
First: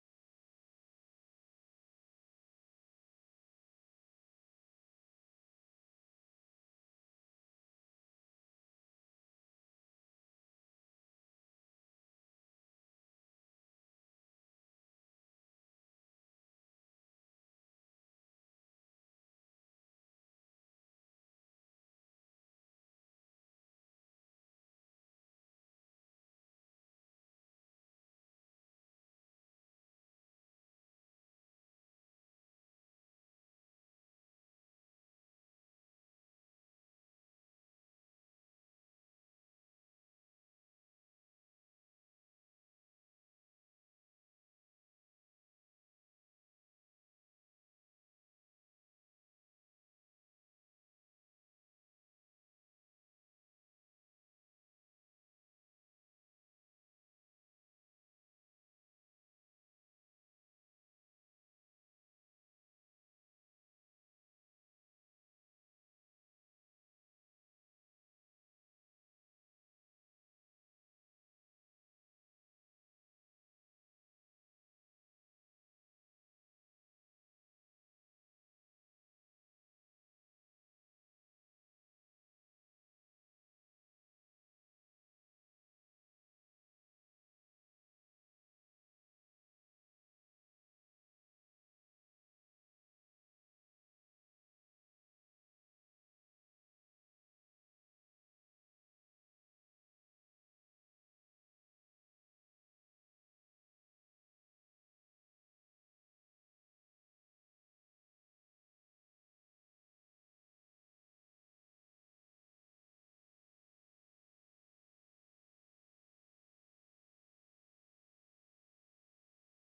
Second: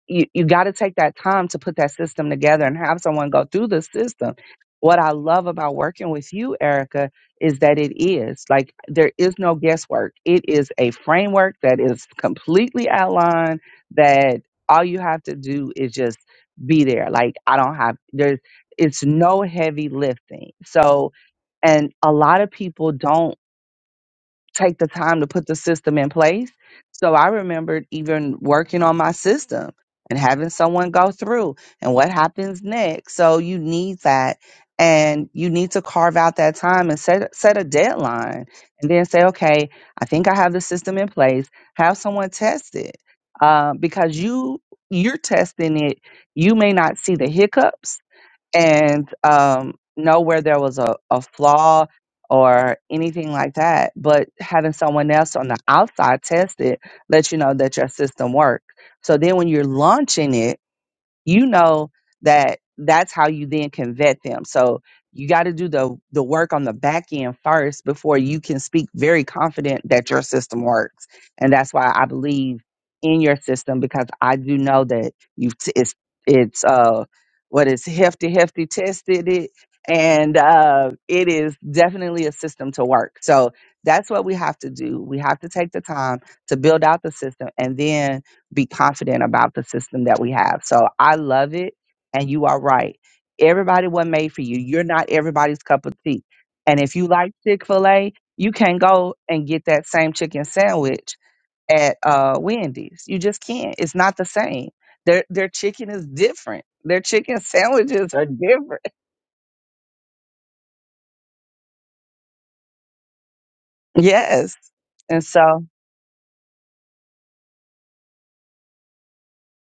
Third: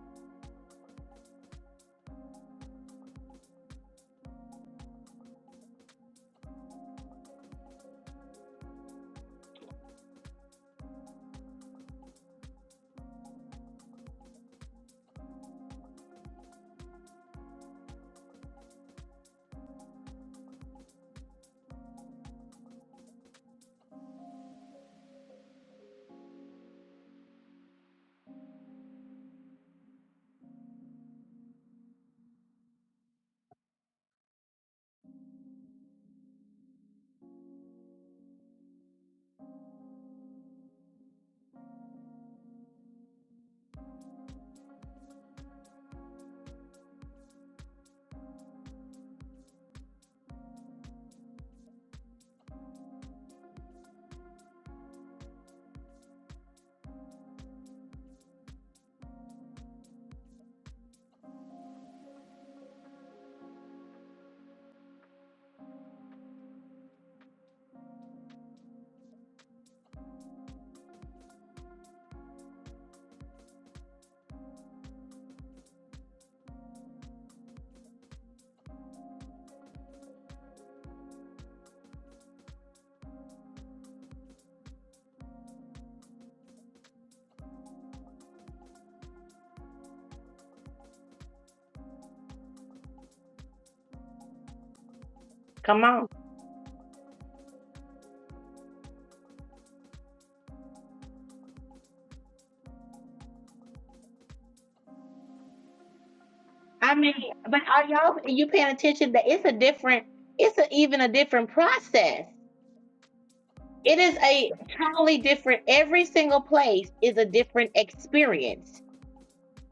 Speaker 2: you, you got to take that time to put that system together and have someone go through the system. What I love about working with you, Erica, is that it is like there is no guesswork. It is a framework that is completely outlined that all you have to do is just be there. Like I don't have there's it's no heavy lifting. So and a lot of people don't take the time to put the system in place. So I remembered even working on my system and having someone go through and what happens next. So you need that and you need to carve out that time and set set a deadline and then say, okay, I think I have the system in place. Have someone test it. Uh, because you you're testing it, you may not see the hiccups and um, know where there was a, a flaw or anything like that. But having someone else on the outside test it lets you know that your system works. So then when you're launching it, you know that that's how you then can vet them. So you got to do the the work on the back end first before you can speak very confident that your system works. And that's why I believe in your system because I do know that you have it's it's uh what is hefty hefty tested it and uh it is definitely a system to work. So that's what we have to do. We have to take the time to build out the system and then be confident about the system that we have. So I love it. And you are right. Everybody wasn't made for you. You're not everybody's
Speaker 1: Come
Speaker 2: cup of
Speaker 1: on.
Speaker 2: tea. And if you like Chick fil A, you can go and get that same chicken sandwich at uh, Wendy's. You just can't. It's not the same. Their, their chicken is different.
Speaker 1: I
Speaker 2: Their
Speaker 1: mean,
Speaker 2: chicken
Speaker 1: but are
Speaker 2: sandwiches
Speaker 1: y'all
Speaker 2: are
Speaker 1: you paying
Speaker 2: different.
Speaker 1: attention that it's a different, it's a, even a different process. It is a
Speaker 2: Yes.
Speaker 1: totally
Speaker 2: And
Speaker 1: different.
Speaker 2: so,
Speaker 1: Every single place is a different experience.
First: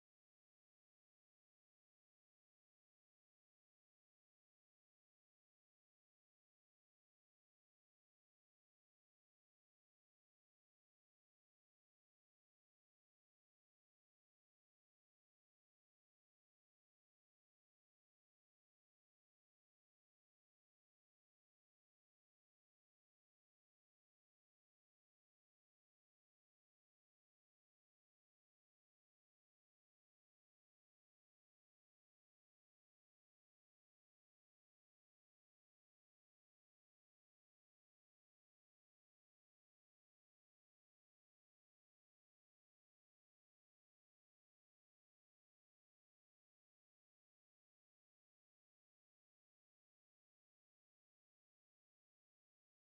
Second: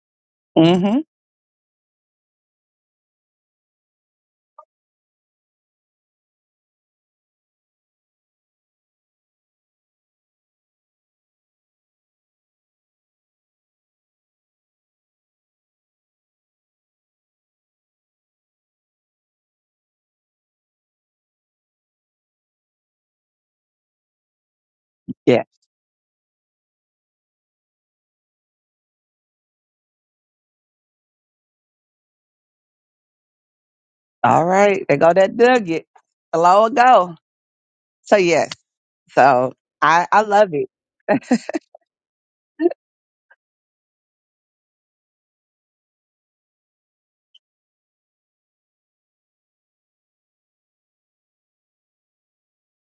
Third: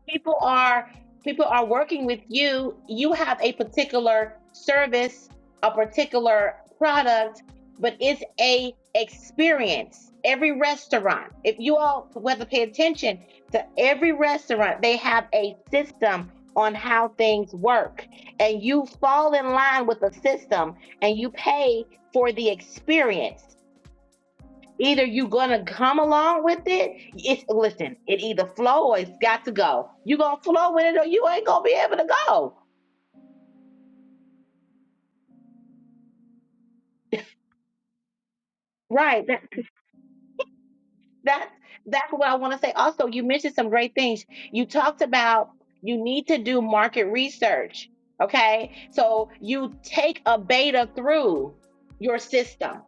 Speaker 1: people are
Speaker 2: hmm
Speaker 1: people are working with you you have a particular service a particular product but it's a experience every restaurant if you all whether pay attention to every restaurant they have a system on how things work and you fall in line with the system and you pay for the experience Either you
Speaker 2: yeah.
Speaker 1: gonna come along with it. It's listen, it either flow or it's got to go. You gonna flow with it or you ain't gonna be able to go.
Speaker 2: All right. There go that nugget. Hello, go. So, yes.
Speaker 1: Right. That
Speaker 2: So, I, I love it.
Speaker 1: that's that's what I wanna say. Also, you mentioned some great things. You talked about you need to do market research. Okay. So you take a beta through your system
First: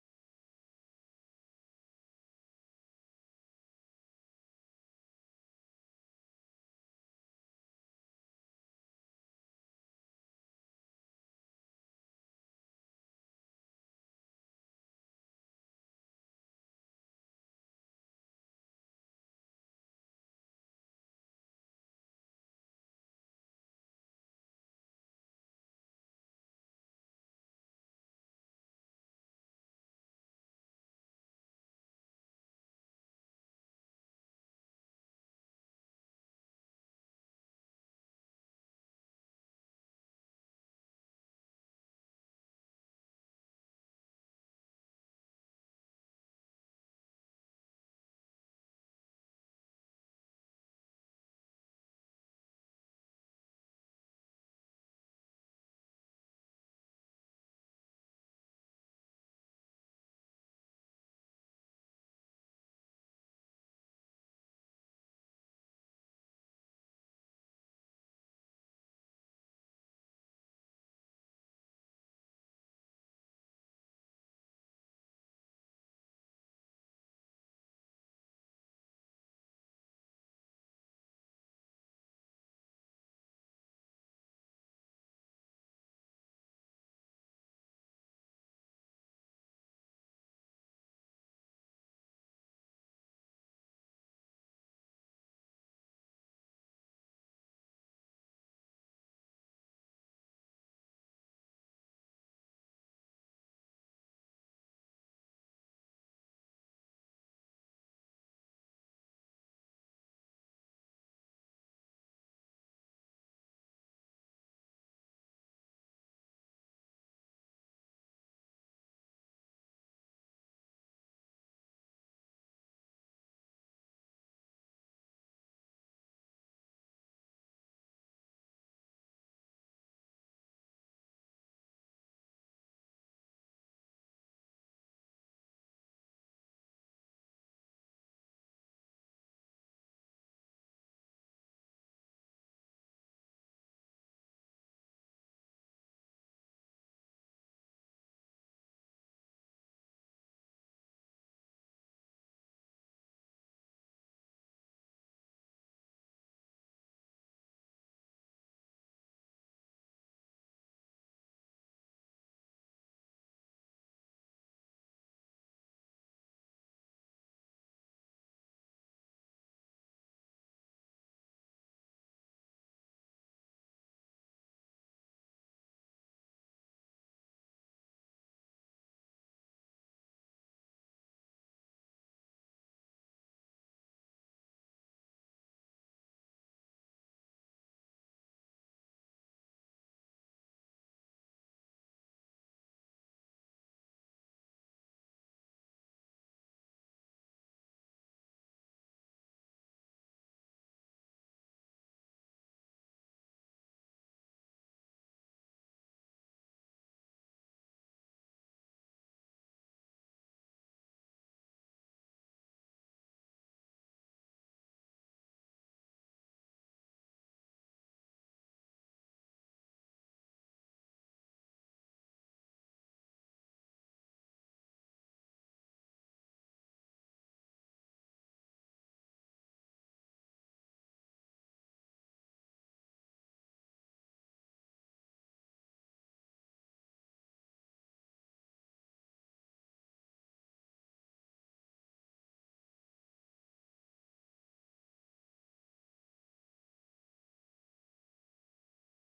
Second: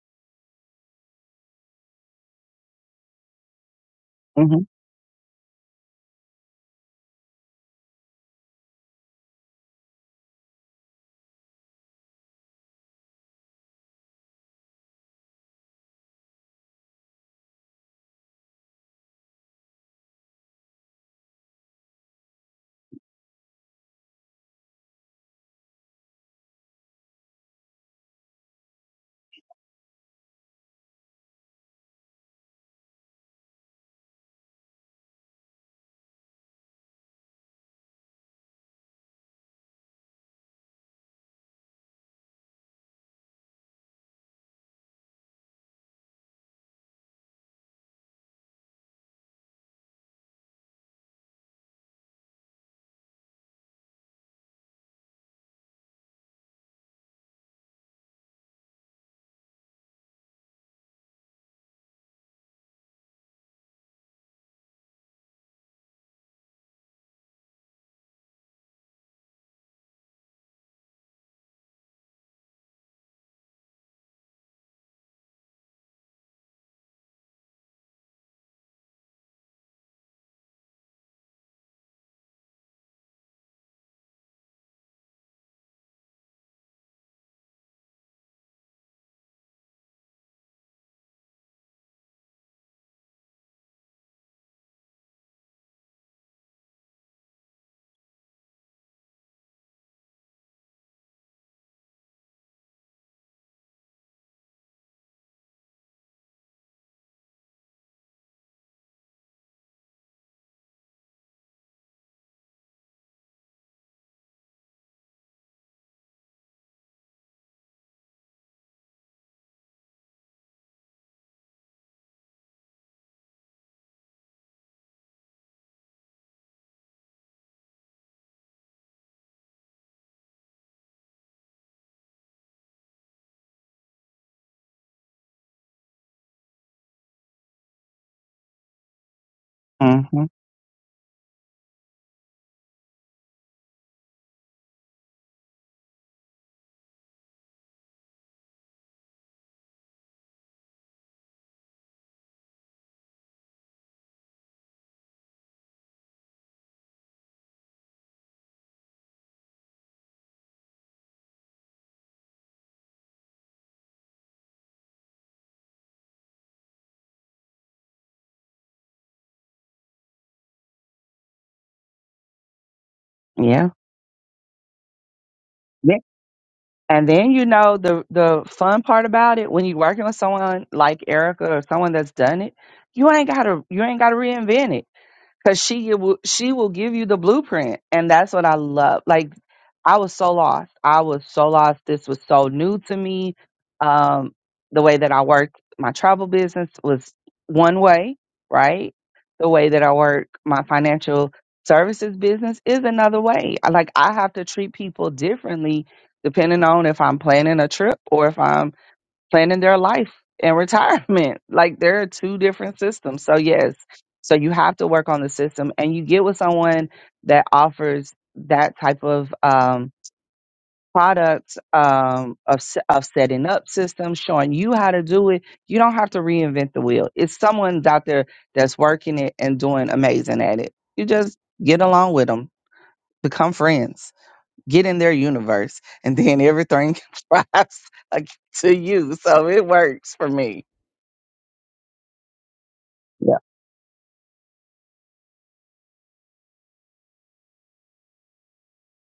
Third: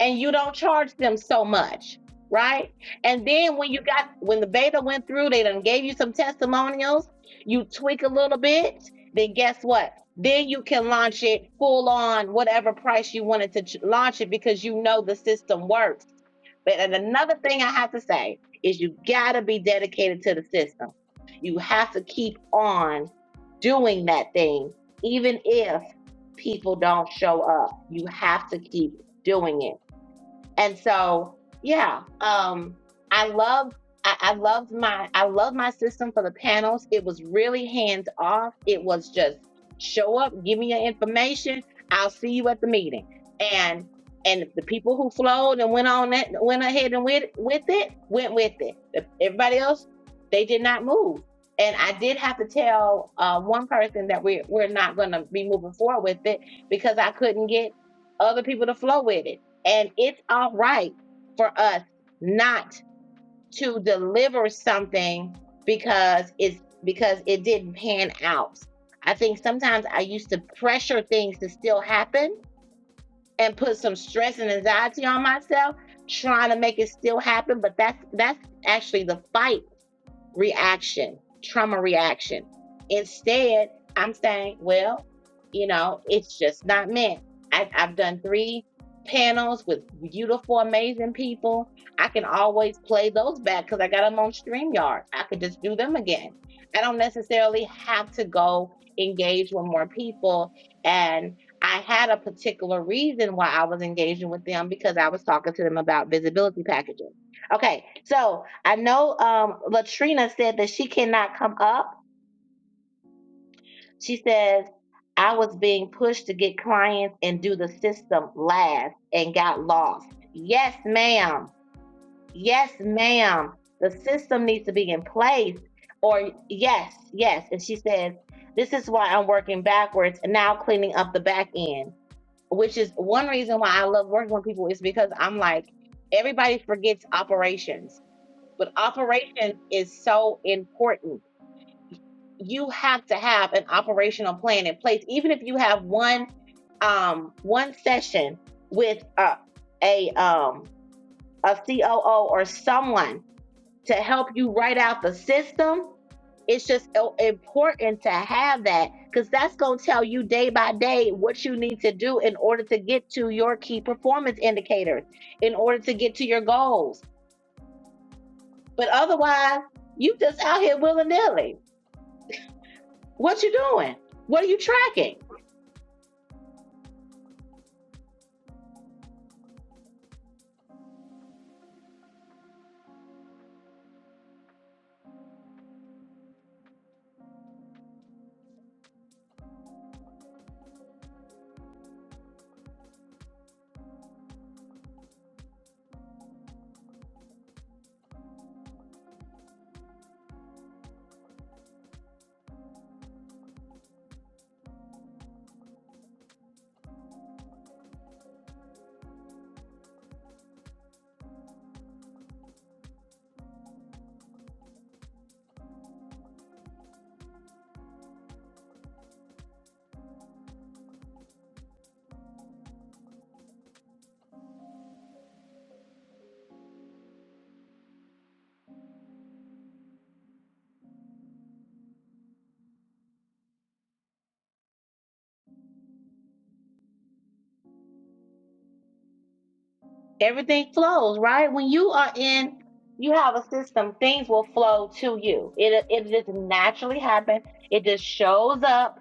Speaker 1: and you don't charge them so much, right? And then when you got when the
Speaker 2: Mhm.
Speaker 1: beta went through, they done gave you some testimonials, you tweak a little bit, then guess what? Then you can launch it full on whatever price you wanted to ch- launch it because you know the system works. But and another thing I have to say is you gotta be dedicated to the system. You have to keep on doing that thing, even if people don't show up. You have to keep doing it and so, yeah, um, I love I, I loved my I loved my system for the panels. It was really hands off. It was just show up, give me your information. I'll see you at the meeting. And and the people who flowed and went on that went ahead and went with it went with it. Everybody else they did not move. And I did have to tell uh, one person that we we're not going to be moving forward with it because I couldn't get other people to flow with it and it's all right for us not to deliver something because it's because it didn't pan out. I think sometimes I used to pressure things to still happen and put some stress and anxiety on myself trying to make it still happen, but that's that's actually the fight reaction, trauma reaction. Instead, I'm saying, well, you know, it's just not meant. I, I've done three panels with beautiful, amazing people. I can always play those back because I got them on StreamYard. I could just do them again. I don't necessarily have to go engage with more people. And I had a particular reason why I was engaging with them because I was talking to them about visibility packages. Okay, so I know um, Latrina said that she cannot come up. She says, I was being pushed to get clients and do the system last and got lost. Yes, ma'am. Yes, ma'am. The system needs to be in place. Or, yes, yes. And she says, This is why I'm working backwards and now cleaning up the back end, which is one reason why I love working with people is because I'm like, everybody forgets operations But operations is
Speaker 2: Mhm.
Speaker 1: so important. You have to have an operational plan in place, even if you have one um, one session with a a, um, a COO or someone to help you write out the system. It's just so important to have that because that's going to tell you day by day what you need to do in order to get to your key performance indicators, in order to get to your goals. But otherwise, you just out here willy nilly. What you
Speaker 2: Yeah.
Speaker 1: doing? What are you tracking?
Speaker 2: Yeah. And then you know the the fun part about it when you're working with someone like Erica or someone that's done it, you ain't gotta you ain't gotta reinvent it. because she will she will give you the blueprint and that's what i love like i was so lost i was so lost this was so new to me um the way that i work my travel business was one way right the way that i work my financial services business is another way I- like i have to treat people differently depending on if i'm planning a trip or if i'm planning their life and retirement. Like there are two different systems. So yes, so you have to work on the system and you get with someone that offers that type of um product um of s- of setting up systems showing you how to do it you don't have to reinvent the wheel it's someone's out there that's working it and doing amazing at it you just get along with them become friends get in their universe and then everything flies like, to you so it works for me
Speaker 1: Everything flows, right? When you are in, you have
Speaker 2: Yeah.
Speaker 1: a system. Things will flow to you. It it just naturally happens. It just shows up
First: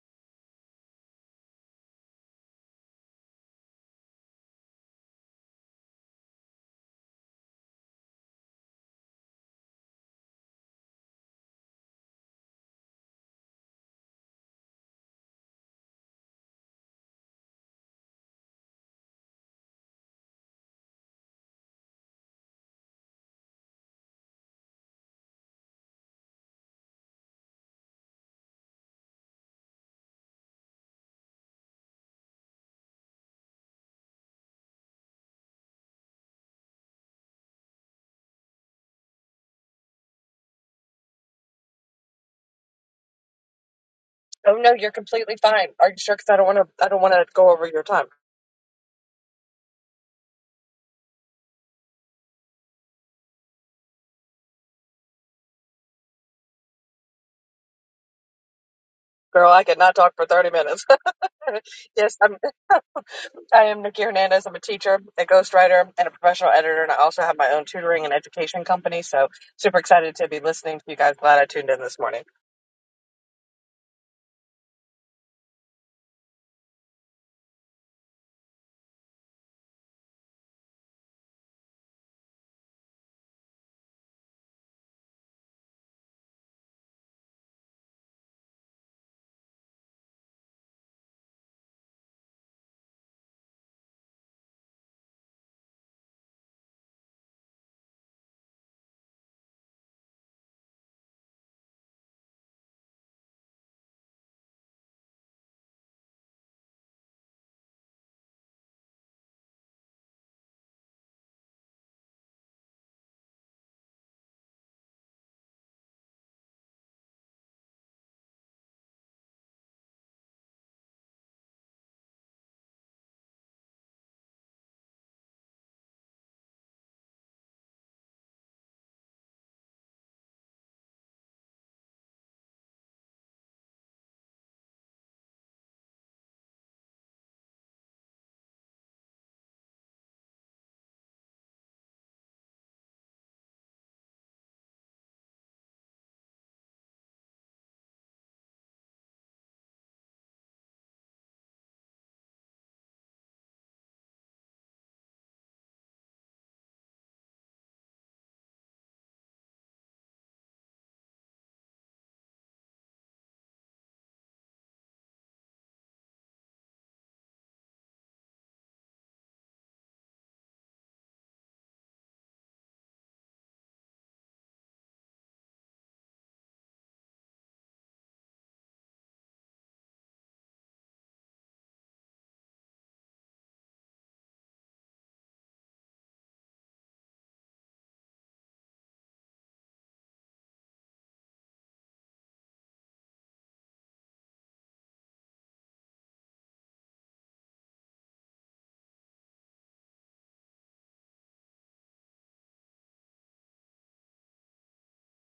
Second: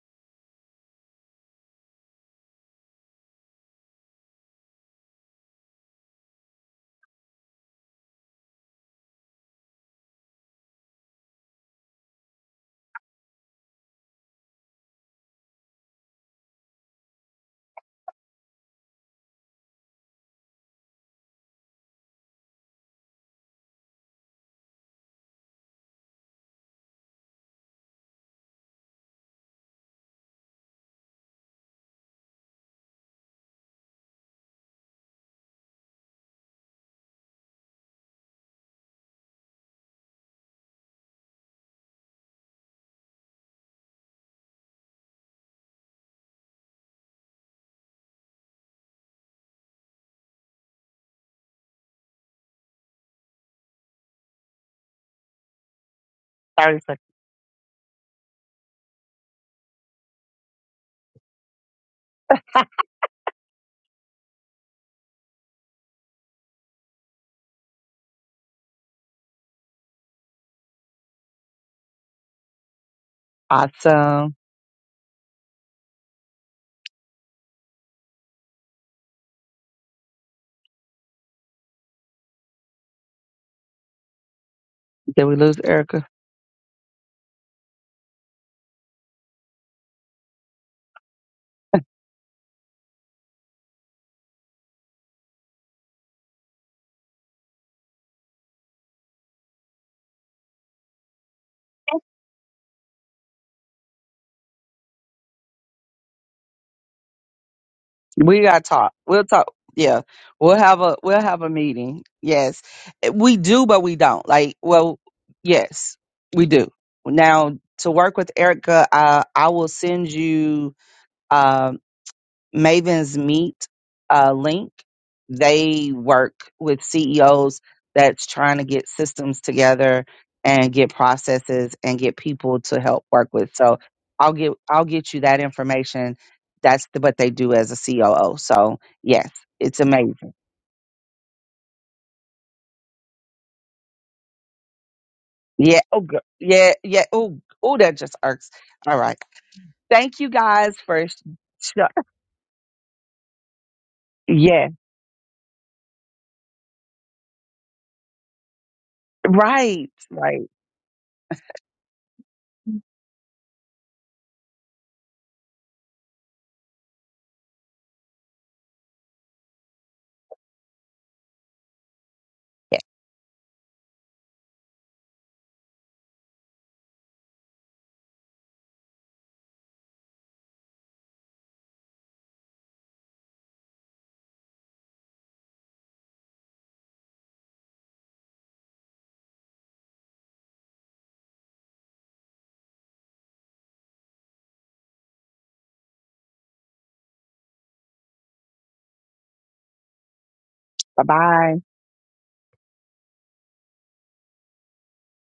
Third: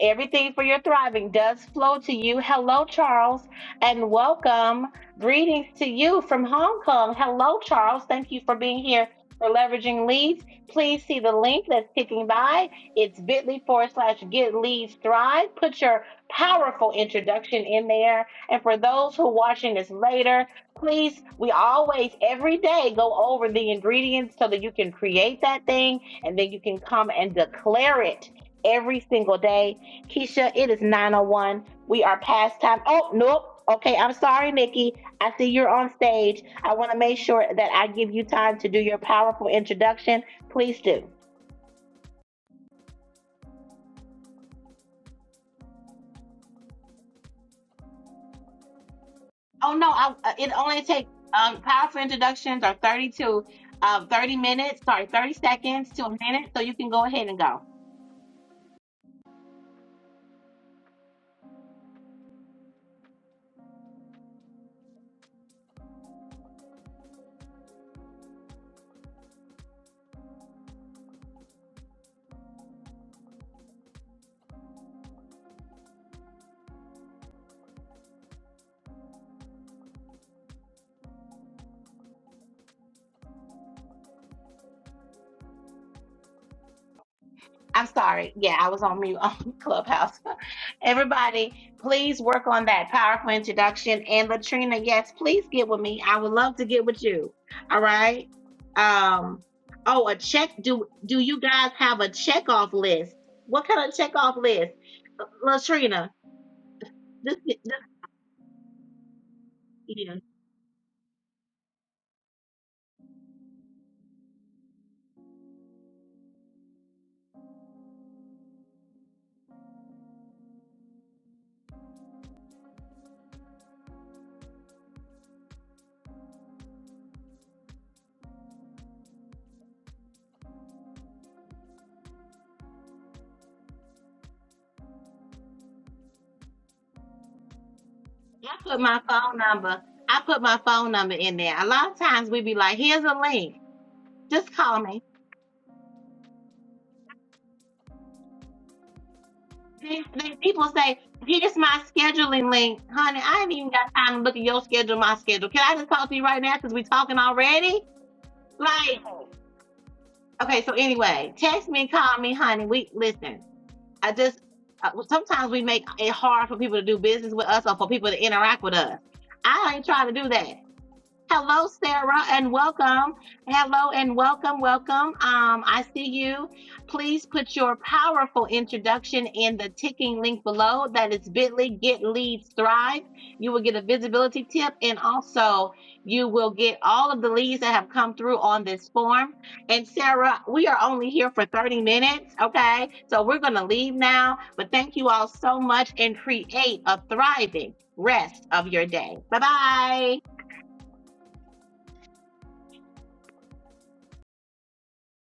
Speaker 1: Everything for your thriving does flow to you. Hello, Charles, and welcome. Greetings to you from Hong Kong. Hello, Charles. Thank you for being here for leveraging leads. Please see the link that's ticking by. It's bit.ly forward slash get leads thrive. Put your powerful introduction in there. And for those who are watching this later, please, we always every day go over the ingredients so that you can create that thing and then you can come and declare it every single day Keisha, it is 901. We are past time. Oh, nope. Okay, I'm sorry, Nikki. I see you're on stage. I want to make sure that I give you time to do your powerful introduction. Please do.
Speaker 3: Oh no, you're completely fine. Are you sure? Because I don't want to. I don't want to go over your time,
Speaker 1: Oh no, I, uh, it only takes um, powerful introductions are 32, uh, 30 minutes, sorry, 30 seconds to a minute, so you
Speaker 2: 30
Speaker 1: can
Speaker 2: seconds.
Speaker 1: go ahead and go.
Speaker 3: girl. I could not talk for thirty minutes. yes, I'm. I am Nikki Hernandez. I'm a teacher, a ghostwriter, and a professional editor, and I also have my own tutoring and education company. So super excited to be listening to you guys. Glad I tuned in this morning.
Speaker 2: Awesome. Did we lose Erica?
Speaker 1: I'm sorry. Yeah, I was on mute on Clubhouse. Everybody, please work on that powerful introduction. And Latrina, yes, please get with me. I would love to get with you. All right. Um, oh, a check. Do do you guys have a checkoff list? What kind of checkoff list? Latrina, this, this
Speaker 2: We gotta talk. We'll talk. Yeah.
Speaker 1: yeah.
Speaker 2: We'll have a we'll have a meeting. Yes. Eh, We do, but we don't. Like, well, yes, we do. Now to work with Erica, uh, I will send you Um, Maven's Meet uh, link. They work with CEOs that's trying to get systems together and get processes and get people to help work with. So I'll get I'll get you that information. That's the, what they do as a COO.
Speaker 1: I
Speaker 2: So
Speaker 1: put my
Speaker 2: yes,
Speaker 1: phone
Speaker 2: it's
Speaker 1: number.
Speaker 2: amazing.
Speaker 1: I put my phone number in there. A lot of times we be like, here's a link. Just call me.
Speaker 2: Yeah. Oh, gir- yeah, yeah. Oh, oh, that just irks. All right.
Speaker 1: Then,
Speaker 2: Thank you
Speaker 1: then people
Speaker 2: guys
Speaker 1: say,
Speaker 2: for. sh-
Speaker 1: here's
Speaker 2: sh-
Speaker 1: my scheduling link. Honey, I ain't even got time to look at your
Speaker 2: Yeah.
Speaker 1: schedule, my schedule. Can I just talk to you right now because we talking already? Like,
Speaker 2: Right. Right.
Speaker 1: okay, so anyway, text me, call me, honey. We listen. I just uh, well, sometimes we make it hard for people to do business with us or for people to interact with us. I ain't trying to do that. Hello, Sarah, and
Speaker 2: Yeah.
Speaker 1: welcome. Hello, and welcome, welcome. Um, I see you. Please put your powerful introduction in the ticking link below. That is bit.ly, get leads, thrive. You will get a visibility tip, and also you will get all of the leads that have come through on this form. And Sarah, we are only here for 30 minutes, okay? So we're going to leave now, but thank you all so much and create a thriving rest of your day. Bye bye.
Speaker 2: Bye bye.